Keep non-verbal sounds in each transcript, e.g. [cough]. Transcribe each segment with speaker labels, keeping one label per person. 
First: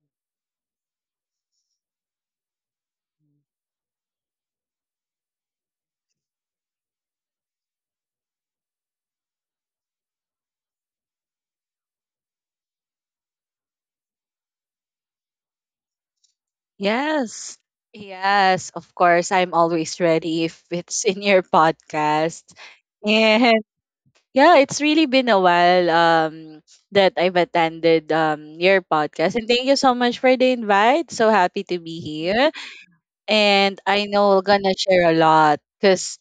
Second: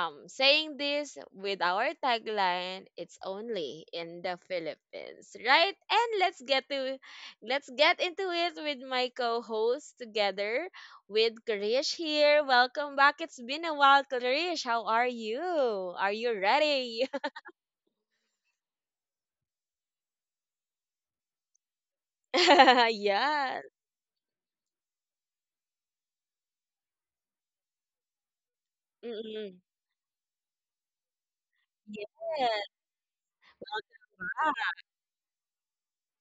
Speaker 1: saying this with our tagline, it's only in the Philippines, right? And let's get into it with my co-host together with Krish here. Welcome back. It's been a while, Krish. How are you? Are you ready?
Speaker 2: Yes. Yes, of course. I'm always ready if it's in your podcast.
Speaker 1: [laughs]
Speaker 2: And
Speaker 1: Yes.
Speaker 2: yeah, it's really been a while that I've attended your podcast. And
Speaker 1: Mm-mm.
Speaker 2: thank you so much for the invite. So happy to be
Speaker 1: Yes.
Speaker 2: here. And I know we're gonna share a lot because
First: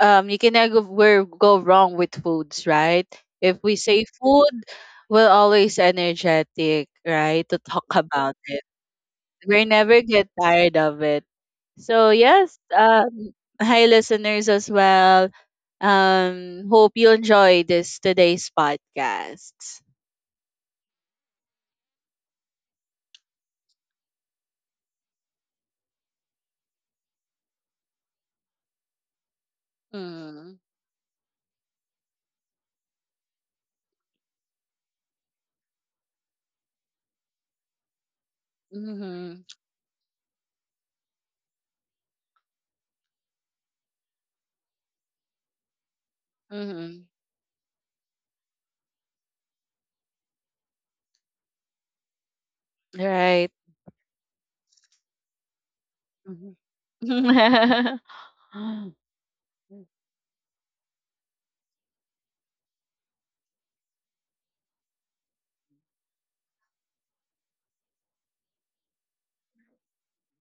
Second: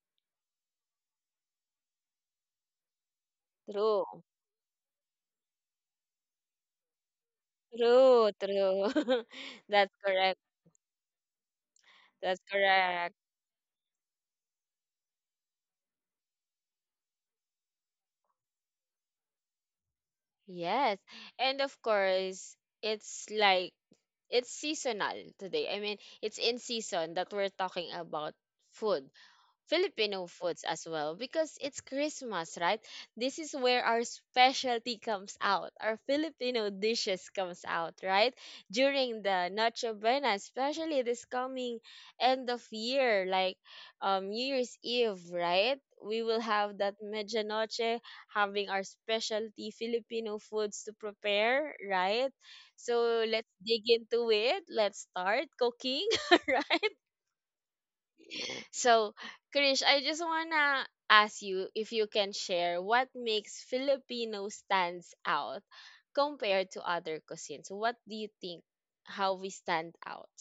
Speaker 2: you cannot go wrong with foods, right? If we say
Speaker 1: True.
Speaker 2: food, we're always energetic, right? To talk [laughs]
Speaker 1: True,
Speaker 2: about it.
Speaker 1: true. [laughs]
Speaker 2: We
Speaker 1: That's
Speaker 2: never get
Speaker 1: correct.
Speaker 2: tired of it. So
Speaker 1: That's
Speaker 2: yes,
Speaker 1: correct.
Speaker 2: hi listeners as well. Hope you enjoy this today's podcast.
Speaker 1: Yes. And of course, it's like it's seasonal today. I mean, it's in season that we're talking about food, Filipino
Speaker 2: Mm,
Speaker 1: foods as well because it's Christmas, right? This is where our specialty comes out. Our Filipino dishes comes out, right? During
Speaker 2: mm-hmm,
Speaker 1: the Noche Buena, especially this coming end of year, like New Year's Eve, right? We will have that
Speaker 2: mm-hmm.
Speaker 1: medianoche having our specialty Filipino foods to prepare, right? So let's
Speaker 2: Right.
Speaker 1: dig into it. Let's start cooking, [laughs] right?
Speaker 2: Mhm. [laughs]
Speaker 1: So, Krish, I just wanna ask you if you can share what makes Filipino stands out compared to other cuisines. What do you think how we stand out?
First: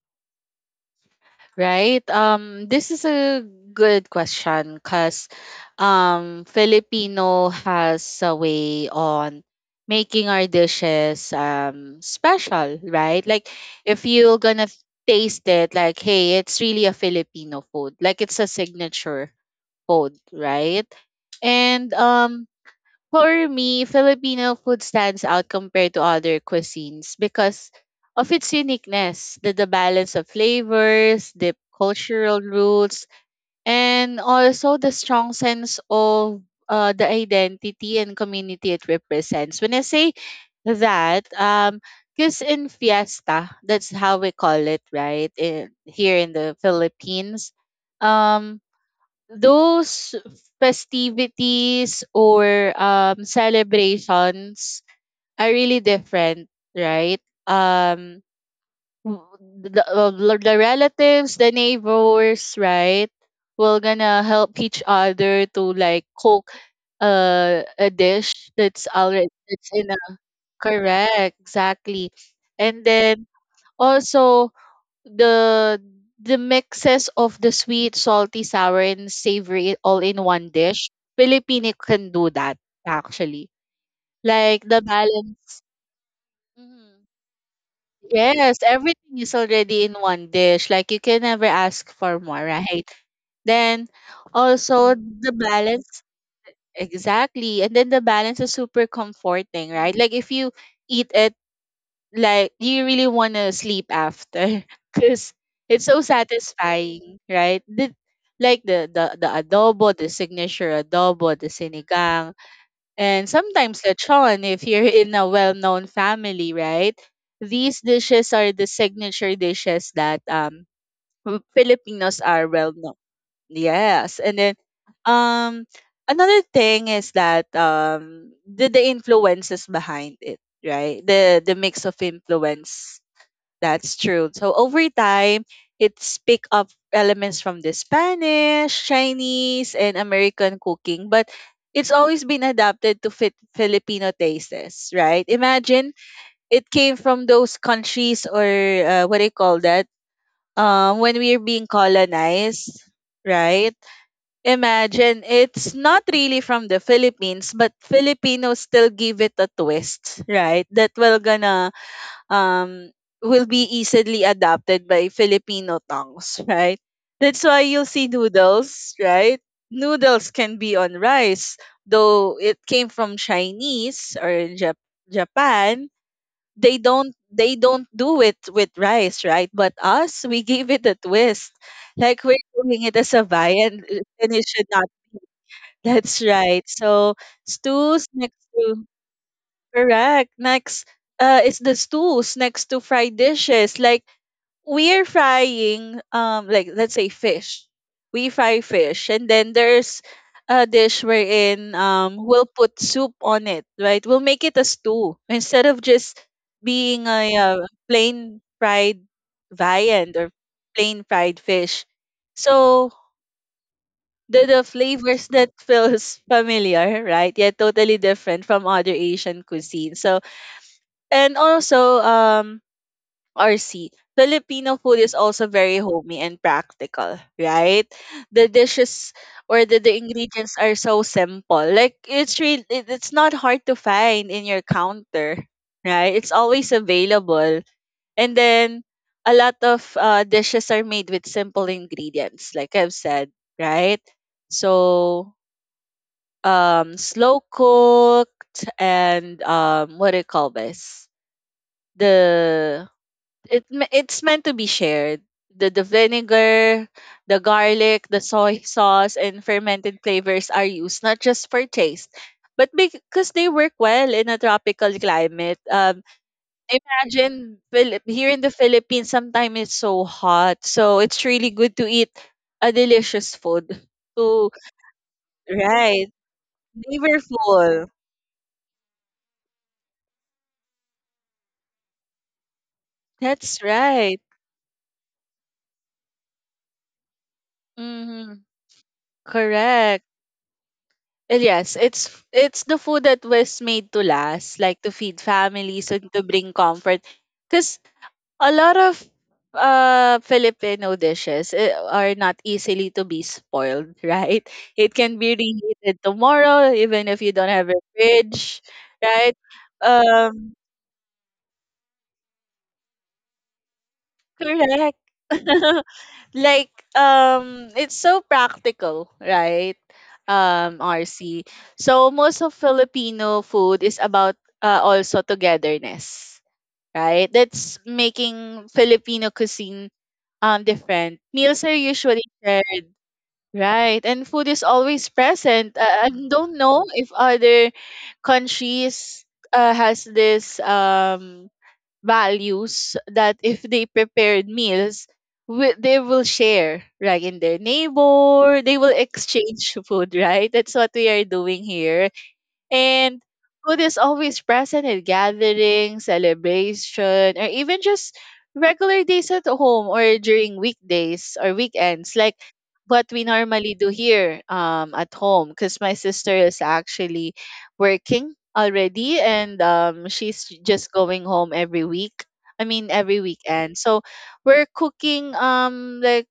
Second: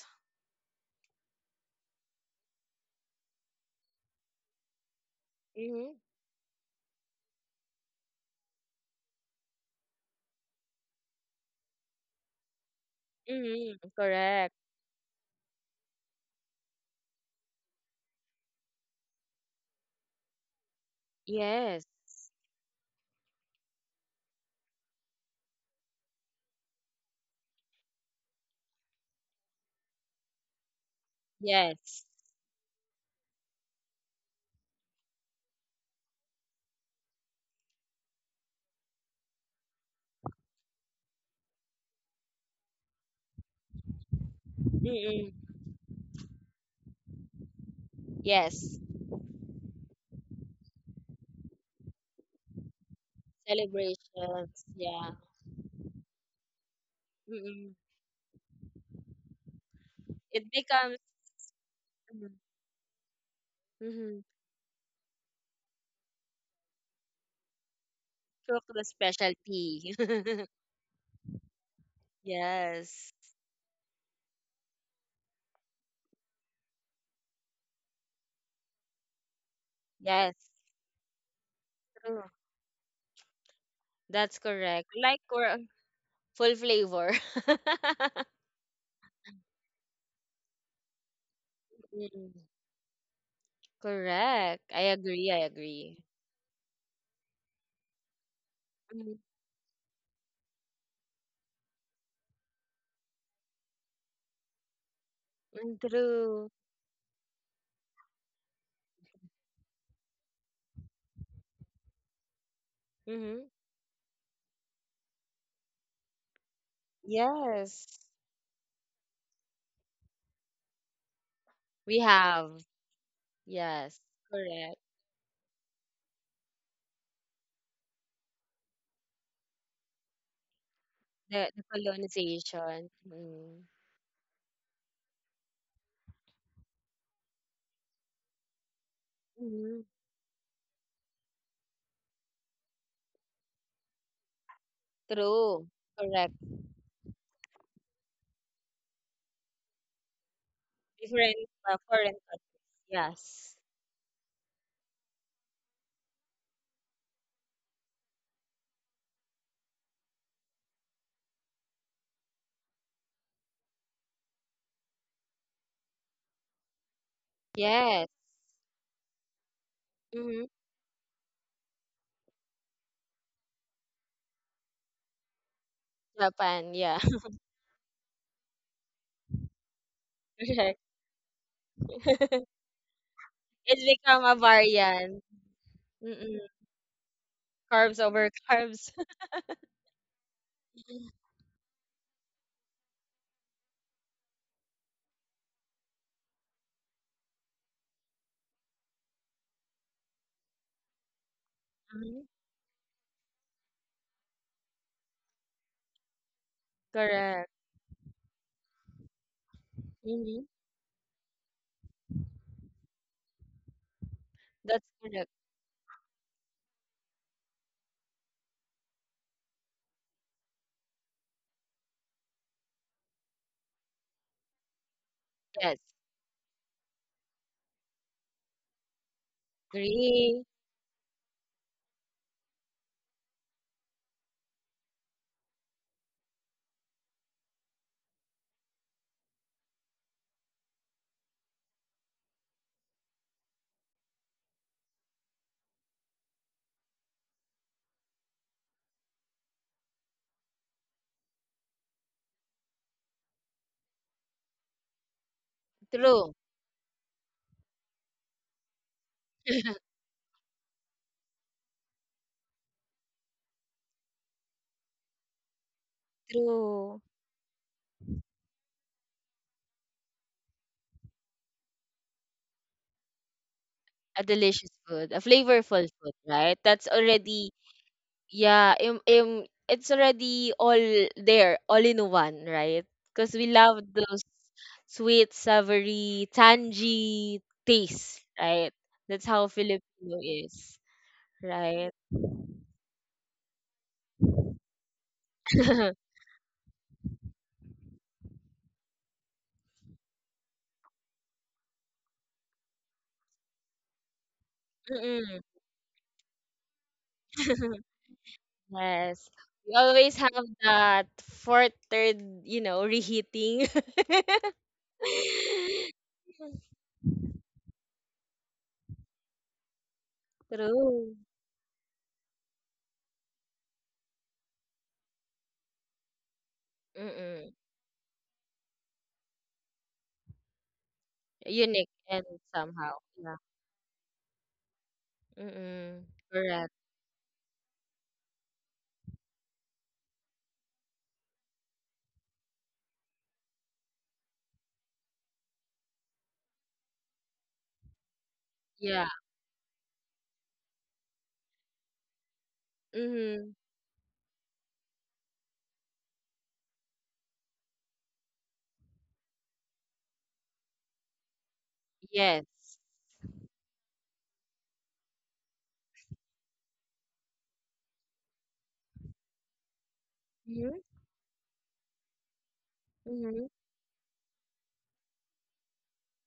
Speaker 2: Right. This is a good question because
Speaker 1: Mm-hmm.
Speaker 2: Filipino has a way on making our dishes special, right? Like
Speaker 1: Mm-hmm.
Speaker 2: if you're
Speaker 1: Correct.
Speaker 2: gonna taste it, like, hey, it's really a Filipino food. Like it's a signature food, right?
Speaker 1: Yes.
Speaker 2: And for me, Filipino food stands out compared to other cuisines because of its uniqueness, the balance of flavors, the
Speaker 1: Yes.
Speaker 2: cultural roots, and also the strong sense of the identity and community it represents. When I say that, because in fiesta, that's how we call it,
Speaker 1: Mm-mm.
Speaker 2: right? Here in the Philippines, um,
Speaker 1: Yes.
Speaker 2: those festivities or
Speaker 1: Celebrations.
Speaker 2: celebrations
Speaker 1: Yeah.
Speaker 2: are really different, right?
Speaker 1: Mm-mm.
Speaker 2: um w- the, uh,
Speaker 1: It
Speaker 2: the
Speaker 1: becomes
Speaker 2: relatives, the neighbors, right, will
Speaker 1: mm-hmm.
Speaker 2: gonna help each other to like cook a dish
Speaker 1: Cook the
Speaker 2: that's already that's in
Speaker 1: specialty.
Speaker 2: a
Speaker 1: [laughs]
Speaker 2: correct, exactly. And
Speaker 1: Yes.
Speaker 2: then also the the mixes of the sweet, salty, sour, and savory all in
Speaker 1: Yes.
Speaker 2: one dish, Filipino can
Speaker 1: True.
Speaker 2: do that actually.
Speaker 1: That's
Speaker 2: Like the
Speaker 1: correct. Like we're
Speaker 2: balance.
Speaker 1: full
Speaker 2: Mhm.
Speaker 1: flavor. [laughs]
Speaker 2: Yes, everything is already in one dish. Like you can never ask for
Speaker 1: Mm.
Speaker 2: more, right? Then
Speaker 1: Correct. I
Speaker 2: also
Speaker 1: agree.
Speaker 2: the
Speaker 1: I agree.
Speaker 2: balance, exactly. And then the balance is super
Speaker 1: Mm.
Speaker 2: comforting, right? Like if you eat it, like, do you really want to sleep after [laughs] because
Speaker 1: Mm.
Speaker 2: it's so
Speaker 1: True.
Speaker 2: satisfying, right? The adobo, the signature adobo, the sinigang, and
Speaker 1: Mm-hmm.
Speaker 2: sometimes lechon if you're [laughs] in a well-known family, right? These
Speaker 1: Yes.
Speaker 2: dishes are the signature dishes that
Speaker 1: We
Speaker 2: filipinos are
Speaker 1: have.
Speaker 2: well known.
Speaker 1: Yes.
Speaker 2: Yes. And then
Speaker 1: Correct.
Speaker 2: um another thing is that the influences behind it, right, the
Speaker 1: The,
Speaker 2: the
Speaker 1: the
Speaker 2: mix of
Speaker 1: colonization.
Speaker 2: influence.
Speaker 1: Mm.
Speaker 2: That's true. So over time, it's pick up elements from the Spanish, Chinese,
Speaker 1: Mm-hmm.
Speaker 2: and American cooking, but it's always been adapted to fit Filipino tastes, right?
Speaker 1: True.
Speaker 2: Imagine
Speaker 1: Correct.
Speaker 2: it came from those countries or what do you call that? When
Speaker 1: Different
Speaker 2: we are being
Speaker 1: foreign countries.
Speaker 2: colonized,
Speaker 1: Yes.
Speaker 2: right? Imagine it's not really from the Philippines, but Filipinos still give it a twist, right? That um, will be easily adapted by Filipino tongues, [laughs] right? That's why you'll
Speaker 1: Yes.
Speaker 2: see noodles, right? Noodles
Speaker 1: Mm-hmm.
Speaker 2: can be on rice, though it came from Chinese or Jap- Japan.
Speaker 1: Japan.
Speaker 2: They
Speaker 1: Yeah.
Speaker 2: don't
Speaker 1: [laughs]
Speaker 2: they don't do it with rice, right? But us, we [laughs] gave
Speaker 1: Correct.
Speaker 2: it a twist. Like we're
Speaker 1: [laughs]
Speaker 2: doing it as a
Speaker 1: It's
Speaker 2: viand,
Speaker 1: become
Speaker 2: and
Speaker 1: a
Speaker 2: it should not.
Speaker 1: variant.
Speaker 2: That's
Speaker 1: Mm-mm.
Speaker 2: right. So
Speaker 1: Carbs
Speaker 2: stews
Speaker 1: over
Speaker 2: next to
Speaker 1: carbs.
Speaker 2: Correct. Next,
Speaker 1: [laughs]
Speaker 2: uh, is the stews next to fried dishes. Like we're frying, like let's say fish. We fry fish, and then there's a dish wherein
Speaker 1: Mhm.
Speaker 2: we'll put soup on it, right? We'll make it a stew instead of just being a
Speaker 1: Correct.
Speaker 2: plain fried viand or
Speaker 1: Mm-hmm.
Speaker 2: plain fried fish. So the
Speaker 1: That's
Speaker 2: flavors
Speaker 1: correct.
Speaker 2: that [laughs] feels familiar, right? Yet totally different from other Asian cuisine. So and also, RC, Filipino food is also
Speaker 1: Yes.
Speaker 2: very homey and practical, right? The dishes or the
Speaker 1: Three.
Speaker 2: ingredients are so simple. Like it's really it's not hard to find in your counter, right? It's always available. And then a lot of dishes are made with simple ingredients, like I've said, right? So slow cooked and what do you call this? The it's meant to be shared. The
Speaker 1: True.
Speaker 2: vinegar, the garlic, the soy [laughs] sauce, and fermented flavors are used not just for taste, but because they work well in a tropical climate.
Speaker 1: True.
Speaker 2: Imagine here in the Philippines, sometimes it's so hot, so it's really good to eat a delicious food.
Speaker 1: A
Speaker 2: To
Speaker 1: delicious food, a flavorful
Speaker 2: Right,
Speaker 1: food, right? That's already,
Speaker 2: flavorful.
Speaker 1: yeah, it's already all there, all in one, right? Because we
Speaker 2: That's
Speaker 1: love
Speaker 2: right.
Speaker 1: those sweet, savory, tangy taste,
Speaker 2: Mm-hmm.
Speaker 1: right? That's how
Speaker 2: Correct.
Speaker 1: Filipino is,
Speaker 2: Well, yes,
Speaker 1: right?
Speaker 2: it's the food that was made to last, like to feed families and
Speaker 1: [laughs]
Speaker 2: to bring comfort. Because a lot of Filipino dishes are not easily to be spoiled, [laughs] right? It can be
Speaker 1: Mm-mm.
Speaker 2: reheated tomorrow, even if you don't have a
Speaker 1: [laughs]
Speaker 2: fridge,
Speaker 1: Yes.
Speaker 2: right?
Speaker 1: We always have
Speaker 2: Um,
Speaker 1: that fourth, third, you know, reheating. [laughs]
Speaker 2: Correct. [laughs]
Speaker 1: [laughs]
Speaker 2: Like it's so practical, right?
Speaker 1: True.
Speaker 2: RC, so most of Filipino food is about, also togetherness, right?
Speaker 1: Mm-mm.
Speaker 2: That's making Filipino cuisine. Different meals are
Speaker 1: Unique
Speaker 2: usually
Speaker 1: and
Speaker 2: shared,
Speaker 1: somehow. Yeah.
Speaker 2: right? And food is always present.
Speaker 1: Mm-mm.
Speaker 2: I don't
Speaker 1: Correct.
Speaker 2: know if other countries, has this values that if they prepared meals, they will share, right, in their neighbor, they will
Speaker 1: Yeah.
Speaker 2: exchange food, right? That's what we are doing here. And
Speaker 1: Mm-hmm.
Speaker 2: food is always present in gatherings, celebration, or even just regular days at home or during weekdays or weekends, like
Speaker 1: Yes.
Speaker 2: what we normally do here, at home. Because my sister is actually working already, and she's
Speaker 1: Mm-hmm.
Speaker 2: just going home every week. I mean, every
Speaker 1: Mm-hmm.
Speaker 2: weekend. So we're cooking like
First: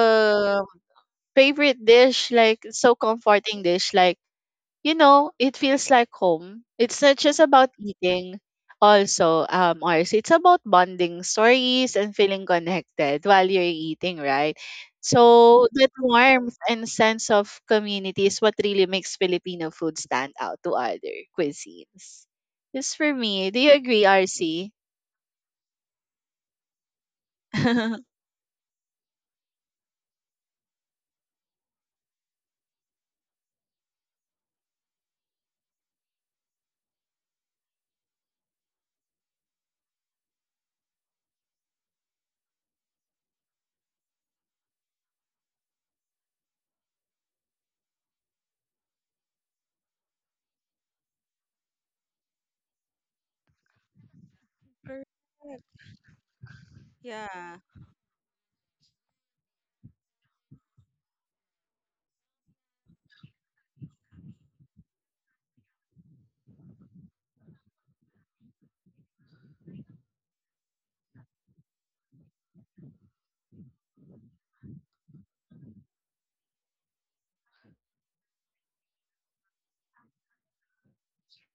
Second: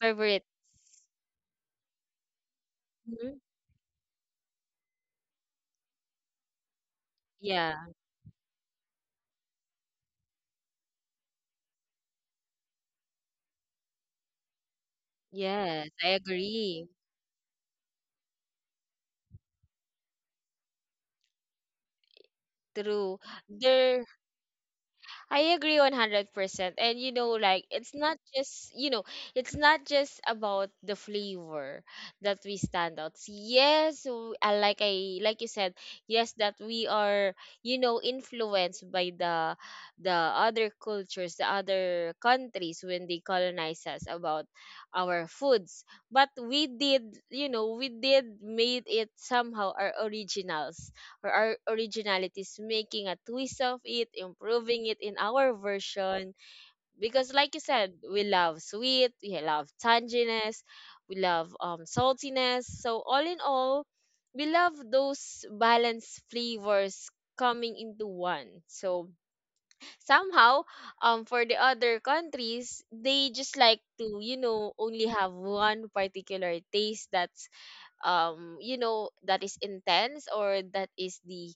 Speaker 1: Favorites.
Speaker 2: favorite dish, like so
Speaker 1: Mm-hmm.
Speaker 2: comforting dish, like, it feels like home. It's not just about
Speaker 1: Yeah.
Speaker 2: eating. Also, ours, it's about bonding stories and feeling connected while you're eating, right? So
Speaker 1: Yes.
Speaker 2: that
Speaker 1: I
Speaker 2: warmth
Speaker 1: agree.
Speaker 2: and sense of community is what really makes Filipino food stand out to other cuisines. Just for
Speaker 1: True.
Speaker 2: me, do you
Speaker 1: There
Speaker 2: agree, RC?
Speaker 1: I agree 100%. And you know,
Speaker 2: [laughs]
Speaker 1: like, it's
Speaker 2: Correct.
Speaker 1: not just, it's not just about the flavor that we stand out. Yes, like I like you said, yes that we are, influenced by the other cultures, the other countries when they colonize us about our foods. But we did, we did made it somehow our originals or our originality is making a twist of it, improving it in our version. Because, like
Speaker 2: Yeah.
Speaker 1: you said, we love sweet, we love tanginess, we love saltiness. So, all in all, we love those balanced flavors coming into one. So, somehow, for the other countries, they just like to, only have one particular taste that's you know that is intense or that is the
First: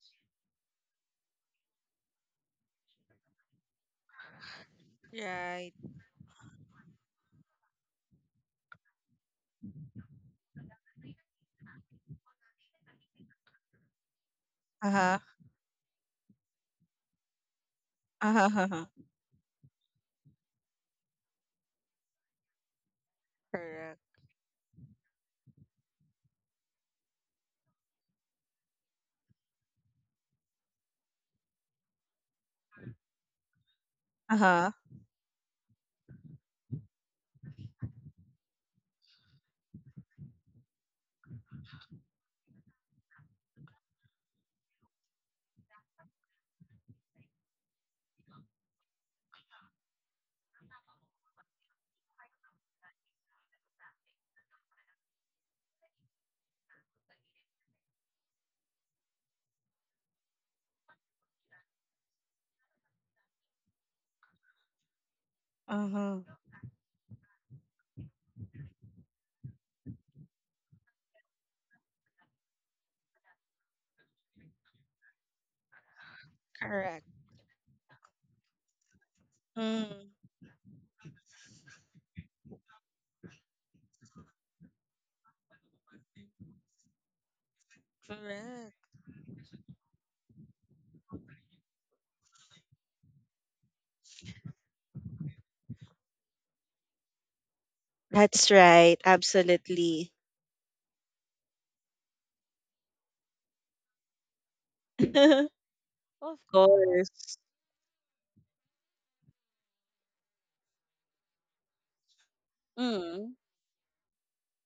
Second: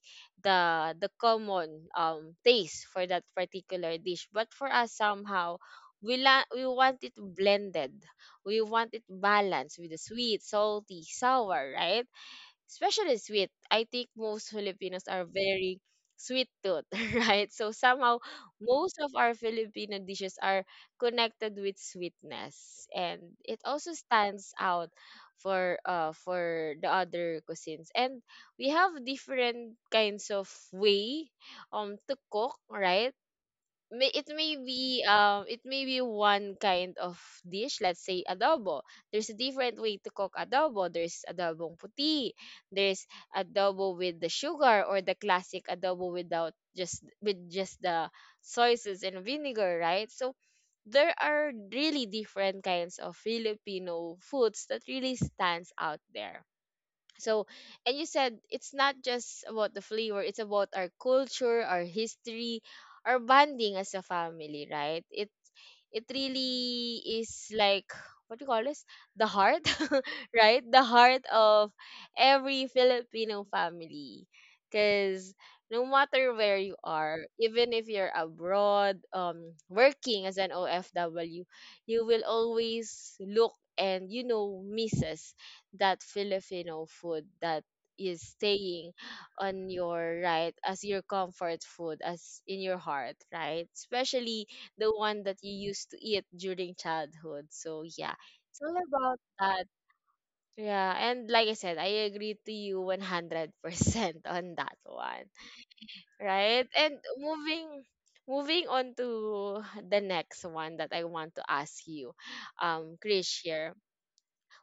Speaker 1: the the common taste for that particular dish, but for us somehow
Speaker 2: Right.
Speaker 1: we want it blended, we want it balanced with the sweet, salty, sour, right? Especially sweet. I think most Filipinos
Speaker 2: Uh-huh.
Speaker 1: are very sweet tooth, [laughs] right? So somehow
Speaker 2: Uh-huh.
Speaker 1: most of our Filipino dishes are connected with sweetness, and it also
Speaker 2: Correct.
Speaker 1: stands out for the other cuisines. And we have different kinds of way to cook, right? may
Speaker 2: Uh-huh.
Speaker 1: it may be one kind of dish, let's say adobo. There's a different way to cook adobo. There's adobong puti. There's adobo with the sugar, or the classic adobo without, just with just the soy sauce and vinegar, right? So there are really different kinds of Filipino foods that really stands out there. So, and you said it's not just about the flavor, it's about our culture, our history, our bonding as a family, right? It
Speaker 2: Uh-huh.
Speaker 1: really is like, what do you call this, the heart, [laughs] right, the heart of every Filipino family. Because no matter where you
Speaker 2: Correct.
Speaker 1: are, even if you're abroad,
Speaker 2: Mm.
Speaker 1: working as an OFW, you will always look and, you know, misses that Filipino food that is
Speaker 2: Correct.
Speaker 1: staying on your right as your comfort food, as in your heart, right? Especially the one that you used to eat during childhood. So yeah,
Speaker 2: That's
Speaker 1: it's all
Speaker 2: right.
Speaker 1: about that.
Speaker 2: Absolutely.
Speaker 1: Yeah, and like I said, I agree to you 100% on that one.
Speaker 2: [laughs] Of
Speaker 1: Right? And
Speaker 2: course.
Speaker 1: moving on to the next one that I want to ask you,
Speaker 2: Mm.
Speaker 1: Krish here.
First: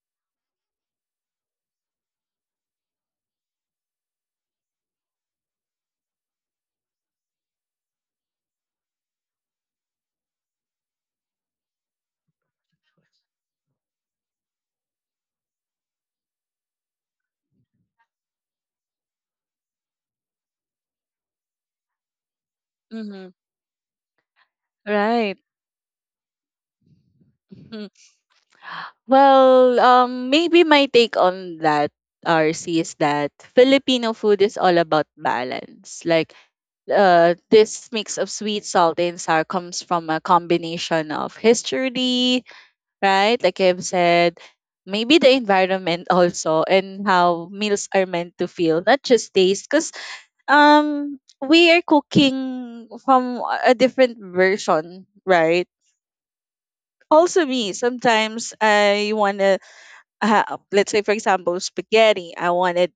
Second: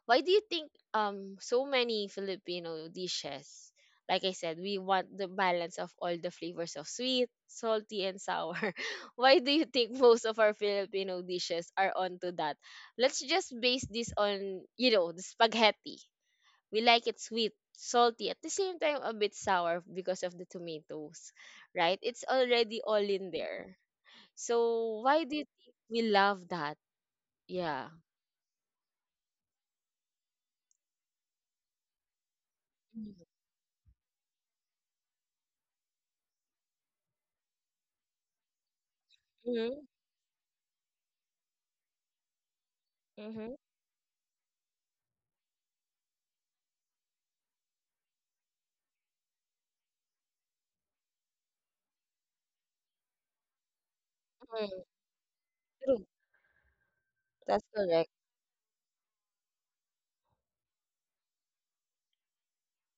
Speaker 1: Why do you think so many Filipino dishes, like I said, we want the balance of all the flavors of sweet, salty, and sour. [laughs] Why do you think most of our Filipino dishes are onto that? Let's just base this on, you know, the spaghetti. We like it sweet, salty, at the same time a bit sour because of the tomatoes, right? It's already all
Speaker 2: Mm-hmm.
Speaker 1: in there. So why do
Speaker 2: Right.
Speaker 1: you think we love that? Yeah.
Speaker 2: Mhm. Well, maybe my take on that, RC, is that Filipino food is all about balance. Like, this mix of sweet, salty, and sour
Speaker 1: Mm-hmm.
Speaker 2: comes from a combination of history, right?
Speaker 1: Mm-hmm.
Speaker 2: Like I've said, maybe the environment [laughs] also and how meals are meant to feel, not just taste. Because we are cooking from a different version, right? Also
Speaker 1: That's
Speaker 2: me,
Speaker 1: correct.
Speaker 2: sometimes I wanna let's say for example spaghetti, I wanted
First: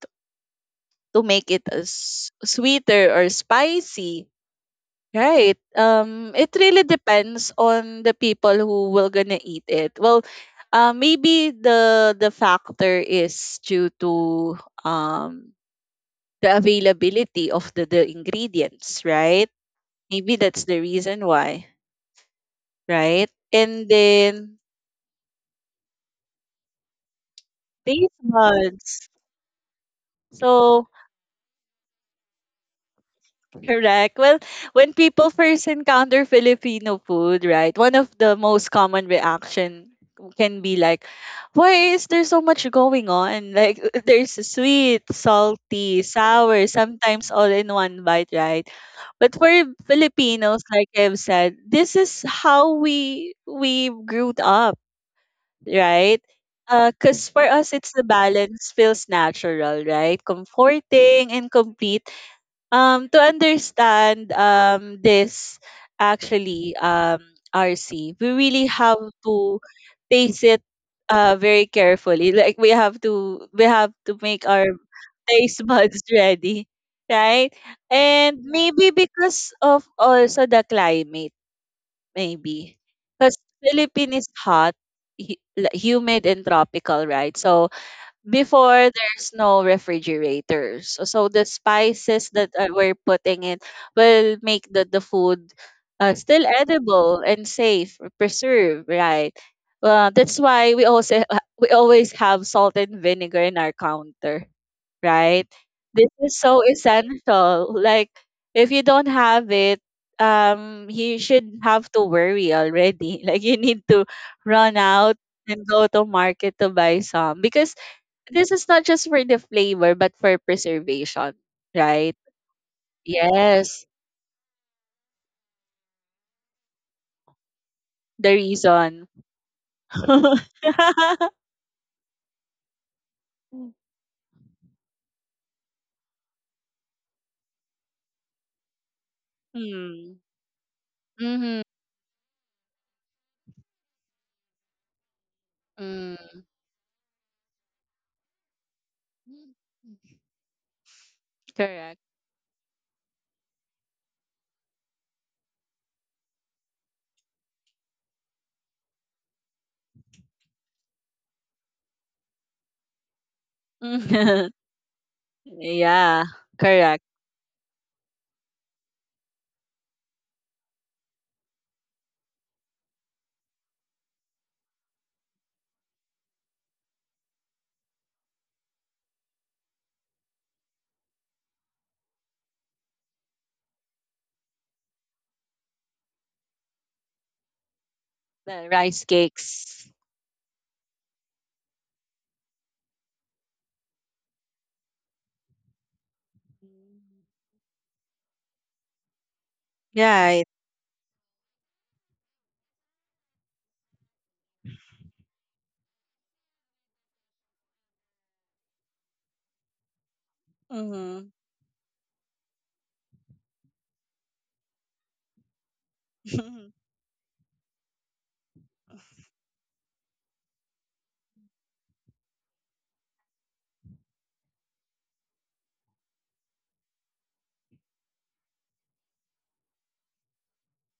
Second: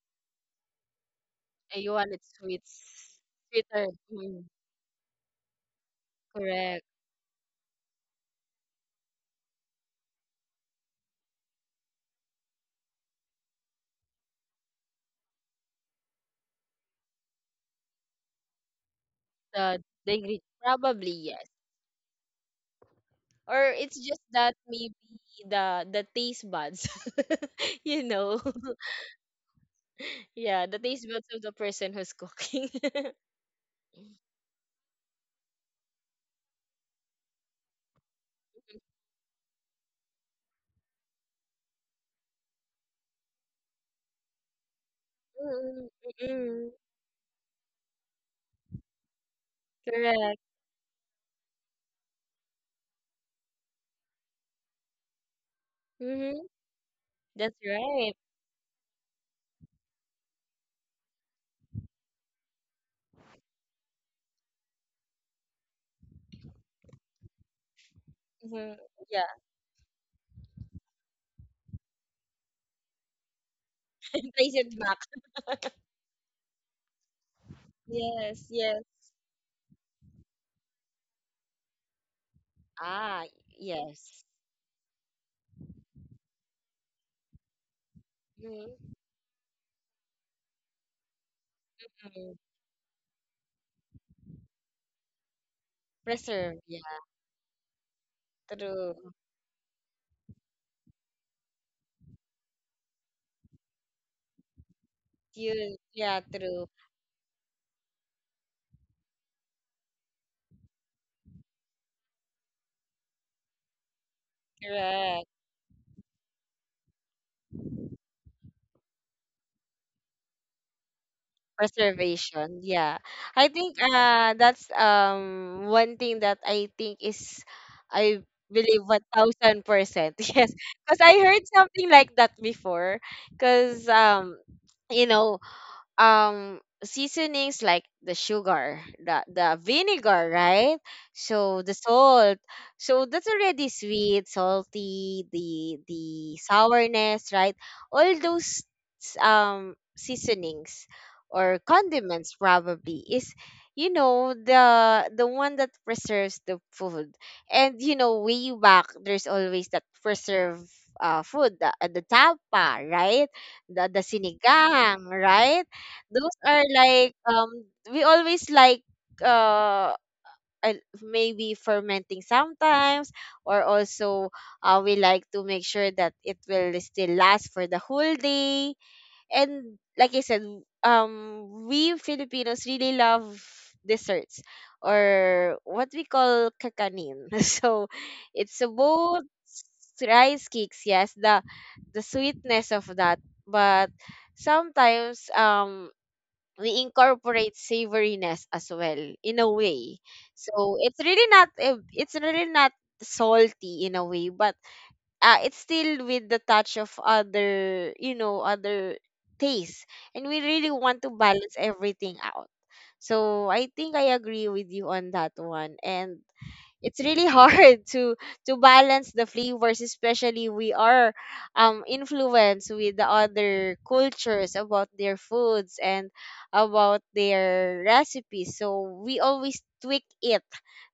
Speaker 2: to make it
Speaker 1: Eh, you want it
Speaker 2: as
Speaker 1: sweet,
Speaker 2: sweeter or
Speaker 1: sweeter.
Speaker 2: spicy.
Speaker 1: Mm,
Speaker 2: Right. It
Speaker 1: correct.
Speaker 2: really depends on the people who will gonna eat it. Well, maybe the factor is due to um the availability of the ingredients, right?
Speaker 1: The
Speaker 2: Maybe
Speaker 1: ingredient
Speaker 2: that's the
Speaker 1: probably,
Speaker 2: reason
Speaker 1: yes,
Speaker 2: why, right?
Speaker 1: or
Speaker 2: And
Speaker 1: it's just that
Speaker 2: then
Speaker 1: maybe the taste buds, [laughs] you
Speaker 2: taste
Speaker 1: know,
Speaker 2: buds.
Speaker 1: [laughs] yeah, the
Speaker 2: So
Speaker 1: taste buds of the person who's cooking. [laughs]
Speaker 2: Correct. Well, when people first encounter Filipino food, right, one of the most common reaction can be like, why is there so much going on? Like, [laughs] there's sweet,
Speaker 1: Mm.
Speaker 2: salty,
Speaker 1: Mm.
Speaker 2: sour,
Speaker 1: Mm,
Speaker 2: sometimes all in one bite, right? But for
Speaker 1: correct.
Speaker 2: Filipinos, like I've said, this is how we grew up, right?
Speaker 1: Mm-hmm.
Speaker 2: Because for
Speaker 1: That's
Speaker 2: us, it's the
Speaker 1: right.
Speaker 2: balance feels natural, right? Comforting and complete to understand this, actually, RC, we really
Speaker 1: Mm-hmm.
Speaker 2: have
Speaker 1: Yeah.
Speaker 2: to taste it very carefully, like we have to we have
Speaker 1: [laughs]
Speaker 2: to make
Speaker 1: Trace
Speaker 2: our
Speaker 1: it back.
Speaker 2: taste buds [laughs] ready, right? And
Speaker 1: Yes. Yes.
Speaker 2: maybe because of also the climate, maybe
Speaker 1: Ah.
Speaker 2: because
Speaker 1: Yes.
Speaker 2: Philippines is hot, like, humid and tropical, right? So before
Speaker 1: Mm-hmm.
Speaker 2: there's no refrigerators, so the spices
Speaker 1: Mm-hmm.
Speaker 2: that we're putting in will make the food still
Speaker 1: Preserve. Yeah.
Speaker 2: edible and safe or preserved,
Speaker 1: True.
Speaker 2: right? That's why we always have salt and vinegar in our counter, right?
Speaker 1: You.
Speaker 2: This
Speaker 1: Yeah.
Speaker 2: is so
Speaker 1: True.
Speaker 2: essential, like if you don't have it, you should have to worry already. [laughs] Like you need to run out
Speaker 1: Correct.
Speaker 2: and go to market to buy some because this is not just for the flavor, but for preservation, right?
Speaker 1: Preservation, yeah. I think
Speaker 2: Yes,
Speaker 1: that's one thing that I think is I
Speaker 2: the
Speaker 1: believe one
Speaker 2: reason.
Speaker 1: thousand percent.
Speaker 2: [laughs]
Speaker 1: [laughs] Yes. Because I heard something like that before. Cause you know seasonings like the sugar, the
Speaker 2: Mm.
Speaker 1: vinegar, right? So
Speaker 2: Mm-hmm.
Speaker 1: the salt. So that's already sweet, salty, the
Speaker 2: Mm.
Speaker 1: sourness, right? All those seasonings or
Speaker 2: Correct.
Speaker 1: condiments probably is, you know, the one that preserves the food. And, you know, way back there's always that preserve food, the tapa, right? The
Speaker 2: [laughs]
Speaker 1: sinigang, right?
Speaker 2: Yeah,
Speaker 1: Those are
Speaker 2: correct.
Speaker 1: like we always like uh uh, maybe fermenting sometimes, or also we like to make sure that it will still last for the whole day. And like I said, we Filipinos really love desserts, or what we call kakanin. [laughs] So
Speaker 2: The
Speaker 1: it's
Speaker 2: rice
Speaker 1: about
Speaker 2: cakes.
Speaker 1: rice cakes, yes, the sweetness of that. But sometimes we incorporate savoriness as well in a way.
Speaker 2: Right.
Speaker 1: So it's really not, it's really not salty in a way, but it's still with the touch of other, you know, other taste, and we really want to
Speaker 2: Mm-hmm.
Speaker 1: balance everything out. So I think I agree with you on that one, and
Speaker 2: [laughs]
Speaker 1: it's really [laughs] hard to balance the flavors, especially we are influenced with the other cultures about their foods and about their recipes, so we always tweak it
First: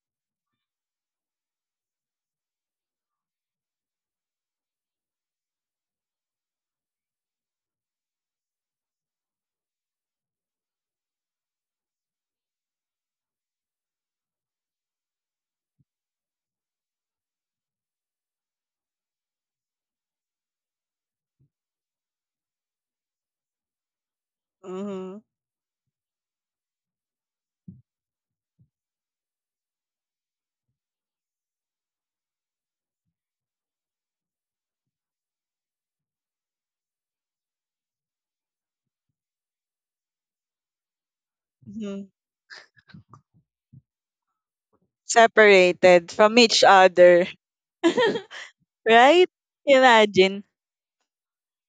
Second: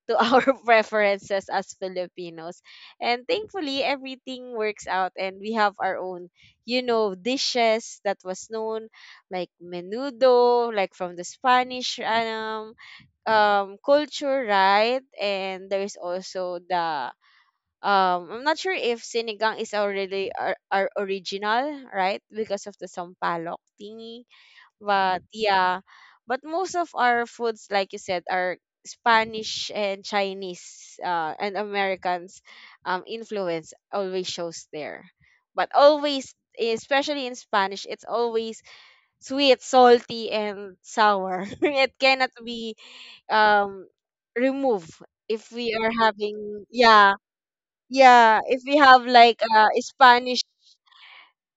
Speaker 1: to [laughs] our preferences as Filipinos, and thankfully everything works out and we have our own, you know, dishes that was known, like menudo, like from the Spanish culture, right? And there's also the I'm not sure if sinigang is already, are original, right? Because of the sampalok thingy.
Speaker 2: Mm-hmm.
Speaker 1: But yeah, but most of our foods, like you said, are Spanish and Chinese, and Americans influence always shows there. But always, especially in Spanish, it's always sweet, salty, and sour. [laughs]
Speaker 2: hmm
Speaker 1: It cannot be um remove if we are
Speaker 2: Separated from each
Speaker 1: having, yeah,
Speaker 2: other. [laughs]
Speaker 1: yeah, if we have
Speaker 2: Right?
Speaker 1: like
Speaker 2: Imagine.
Speaker 1: Spanish,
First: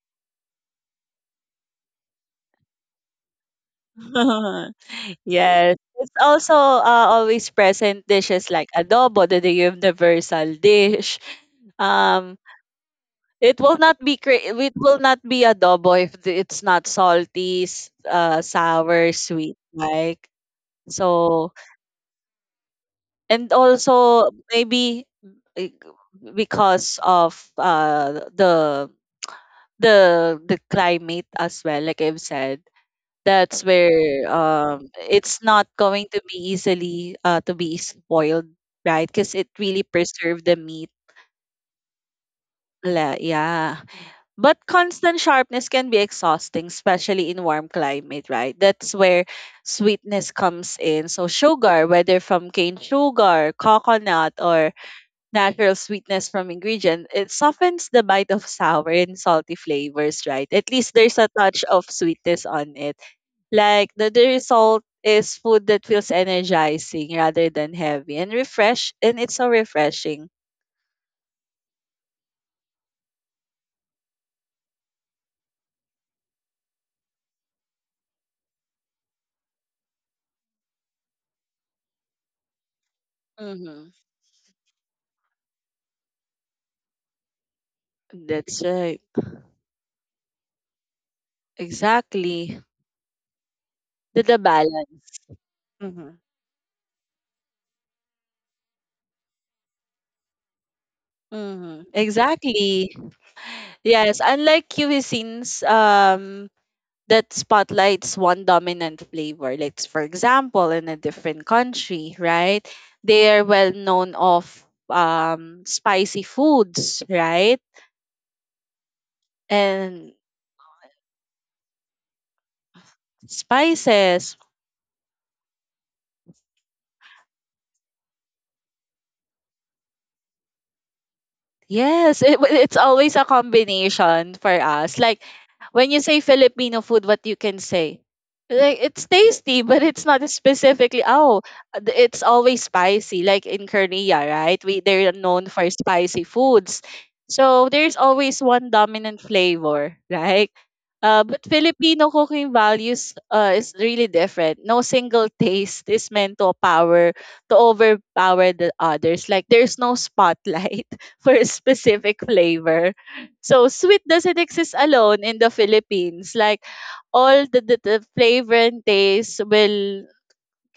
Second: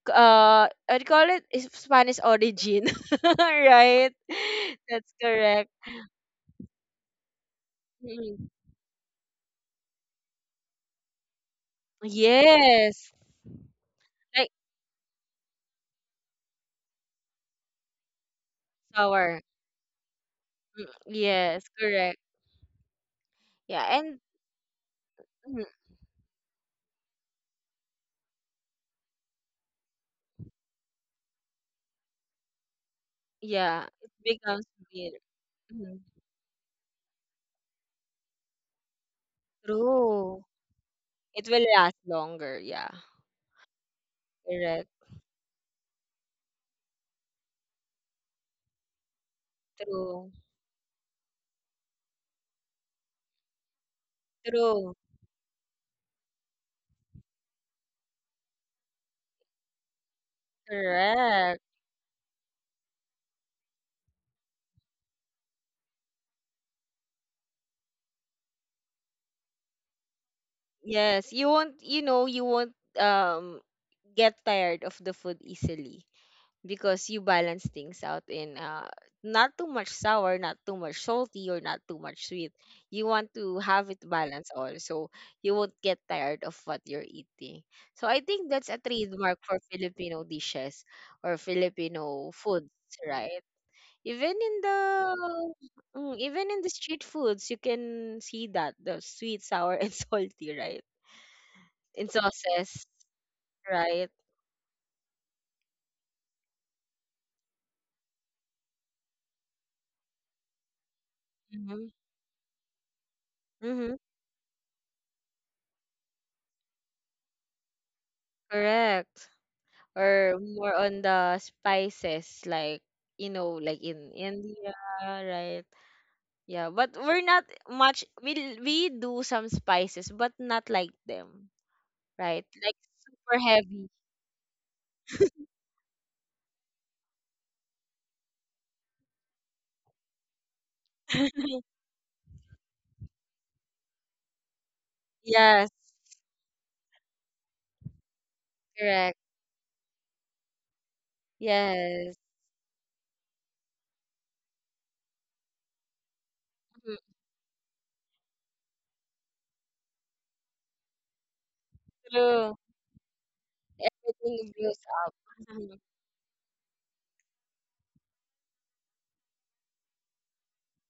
Speaker 1: I do call it Spanish origin. [laughs] Right?
Speaker 2: [laughs]
Speaker 1: That's correct.
Speaker 2: Yes. It's also always present
Speaker 1: Mm.
Speaker 2: dishes like adobo, the universal dish. Um,
Speaker 1: Yes.
Speaker 2: it will not be cre-
Speaker 1: Like
Speaker 2: it will not be adobo if it's not salty, sour,
Speaker 1: sour,
Speaker 2: sweet like. So
Speaker 1: yes, correct,
Speaker 2: and
Speaker 1: yeah. And
Speaker 2: also maybe
Speaker 1: mhm,
Speaker 2: eh, because of the climate as well, like I've said. That's
Speaker 1: yeah, it
Speaker 2: where
Speaker 1: becomes beer.
Speaker 2: it's not
Speaker 1: Mhm.
Speaker 2: going to be easily to be spoiled, right? Because it really
Speaker 1: True.
Speaker 2: preserve the meat.
Speaker 1: It will last longer, yeah.
Speaker 2: Yeah. But
Speaker 1: Correct.
Speaker 2: constant sharpness can be exhausting, especially in warm climate, right? That's where
Speaker 1: True.
Speaker 2: sweetness comes in. So sugar, whether from cane sugar, coconut, or
Speaker 1: True.
Speaker 2: natural sweetness from ingredient, it softens the bite of sour and salty flavors, right? At least there's a
Speaker 1: Correct.
Speaker 2: touch of sweetness on it. Like the result is food that feels energizing rather than heavy and refresh and it's so refreshing.
Speaker 1: Yes, you won't, you know, you won't get tired of the food easily because you balance things out in not too much sour, not too much salty, or not too much sweet. You want to have
Speaker 2: Mm-hmm.
Speaker 1: it balanced all, so you won't get tired of what you're eating. So I think that's
Speaker 2: That's
Speaker 1: a
Speaker 2: right.
Speaker 1: trademark for Filipino dishes or Filipino foods,
Speaker 2: Exactly.
Speaker 1: right? Even
Speaker 2: The
Speaker 1: in the
Speaker 2: balance. Mm-hmm.
Speaker 1: Even in the street foods, you can see that the sweet, sour, and [laughs] salty, right?
Speaker 2: Mm-hmm.
Speaker 1: In sauces,
Speaker 2: Exactly.
Speaker 1: right?
Speaker 2: Yes, unlike cuisines that spotlights one dominant flavor, like for example in a different
Speaker 1: Mm-hmm.
Speaker 2: country, right? They are well
Speaker 1: Mm-hmm.
Speaker 2: known of spicy foods, right?
Speaker 1: Correct.
Speaker 2: And
Speaker 1: Or more on the spices, like, like in
Speaker 2: spices.
Speaker 1: India, right? Yeah, but we're not much. We do some spices, but not like them,
Speaker 2: Yes,
Speaker 1: right? Like
Speaker 2: it's always a
Speaker 1: super heavy.
Speaker 2: combination for us. Like when you say Filipino food, what you can say? Like it's tasty, but it's not specifically. Oh,
Speaker 1: [laughs]
Speaker 2: it's always spicy. Like in Korea, right? We they're known
Speaker 1: Yes,
Speaker 2: for spicy foods, so there's always one
Speaker 1: correct.
Speaker 2: dominant flavor, right? But
Speaker 1: Yes,
Speaker 2: Filipino cooking values is really different. No single taste is meant to
Speaker 1: mhm,
Speaker 2: power to overpower the others. Like there's no spotlight for a specific
Speaker 1: true.
Speaker 2: flavor. So sweet doesn't
Speaker 1: Everything blows
Speaker 2: exist
Speaker 1: up.
Speaker 2: alone in the
Speaker 1: Mhm.
Speaker 2: Philippines. Like all the flavor and taste will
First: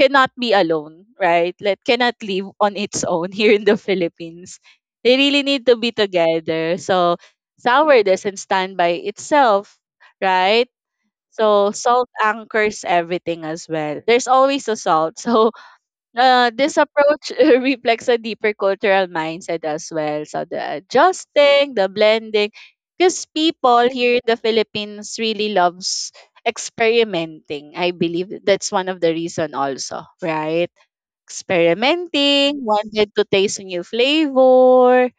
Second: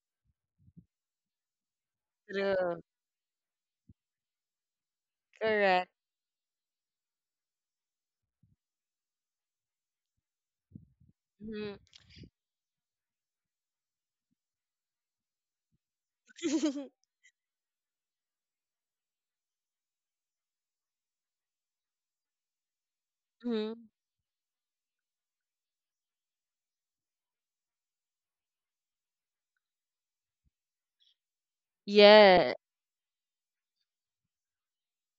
Speaker 2: cannot be alone, right? Like cannot live on
Speaker 1: True.
Speaker 2: its own [laughs] here in the Philippines. They really need to
Speaker 1: Correct.
Speaker 2: be together. So sour doesn't stand by itself, right? So
Speaker 1: Mm-hmm.
Speaker 2: salt anchors everything as well. There's always a salt. [laughs] So this approach [laughs] reflects a deeper cultural mindset as well. So the adjusting, the blending, because
Speaker 1: Hmm. [laughs]
Speaker 2: people here in the Philippines really loves experimenting. I believe that's one of the reason also, right?
Speaker 1: Yeah,
Speaker 2: Experimenting, wanted to taste a new flavor,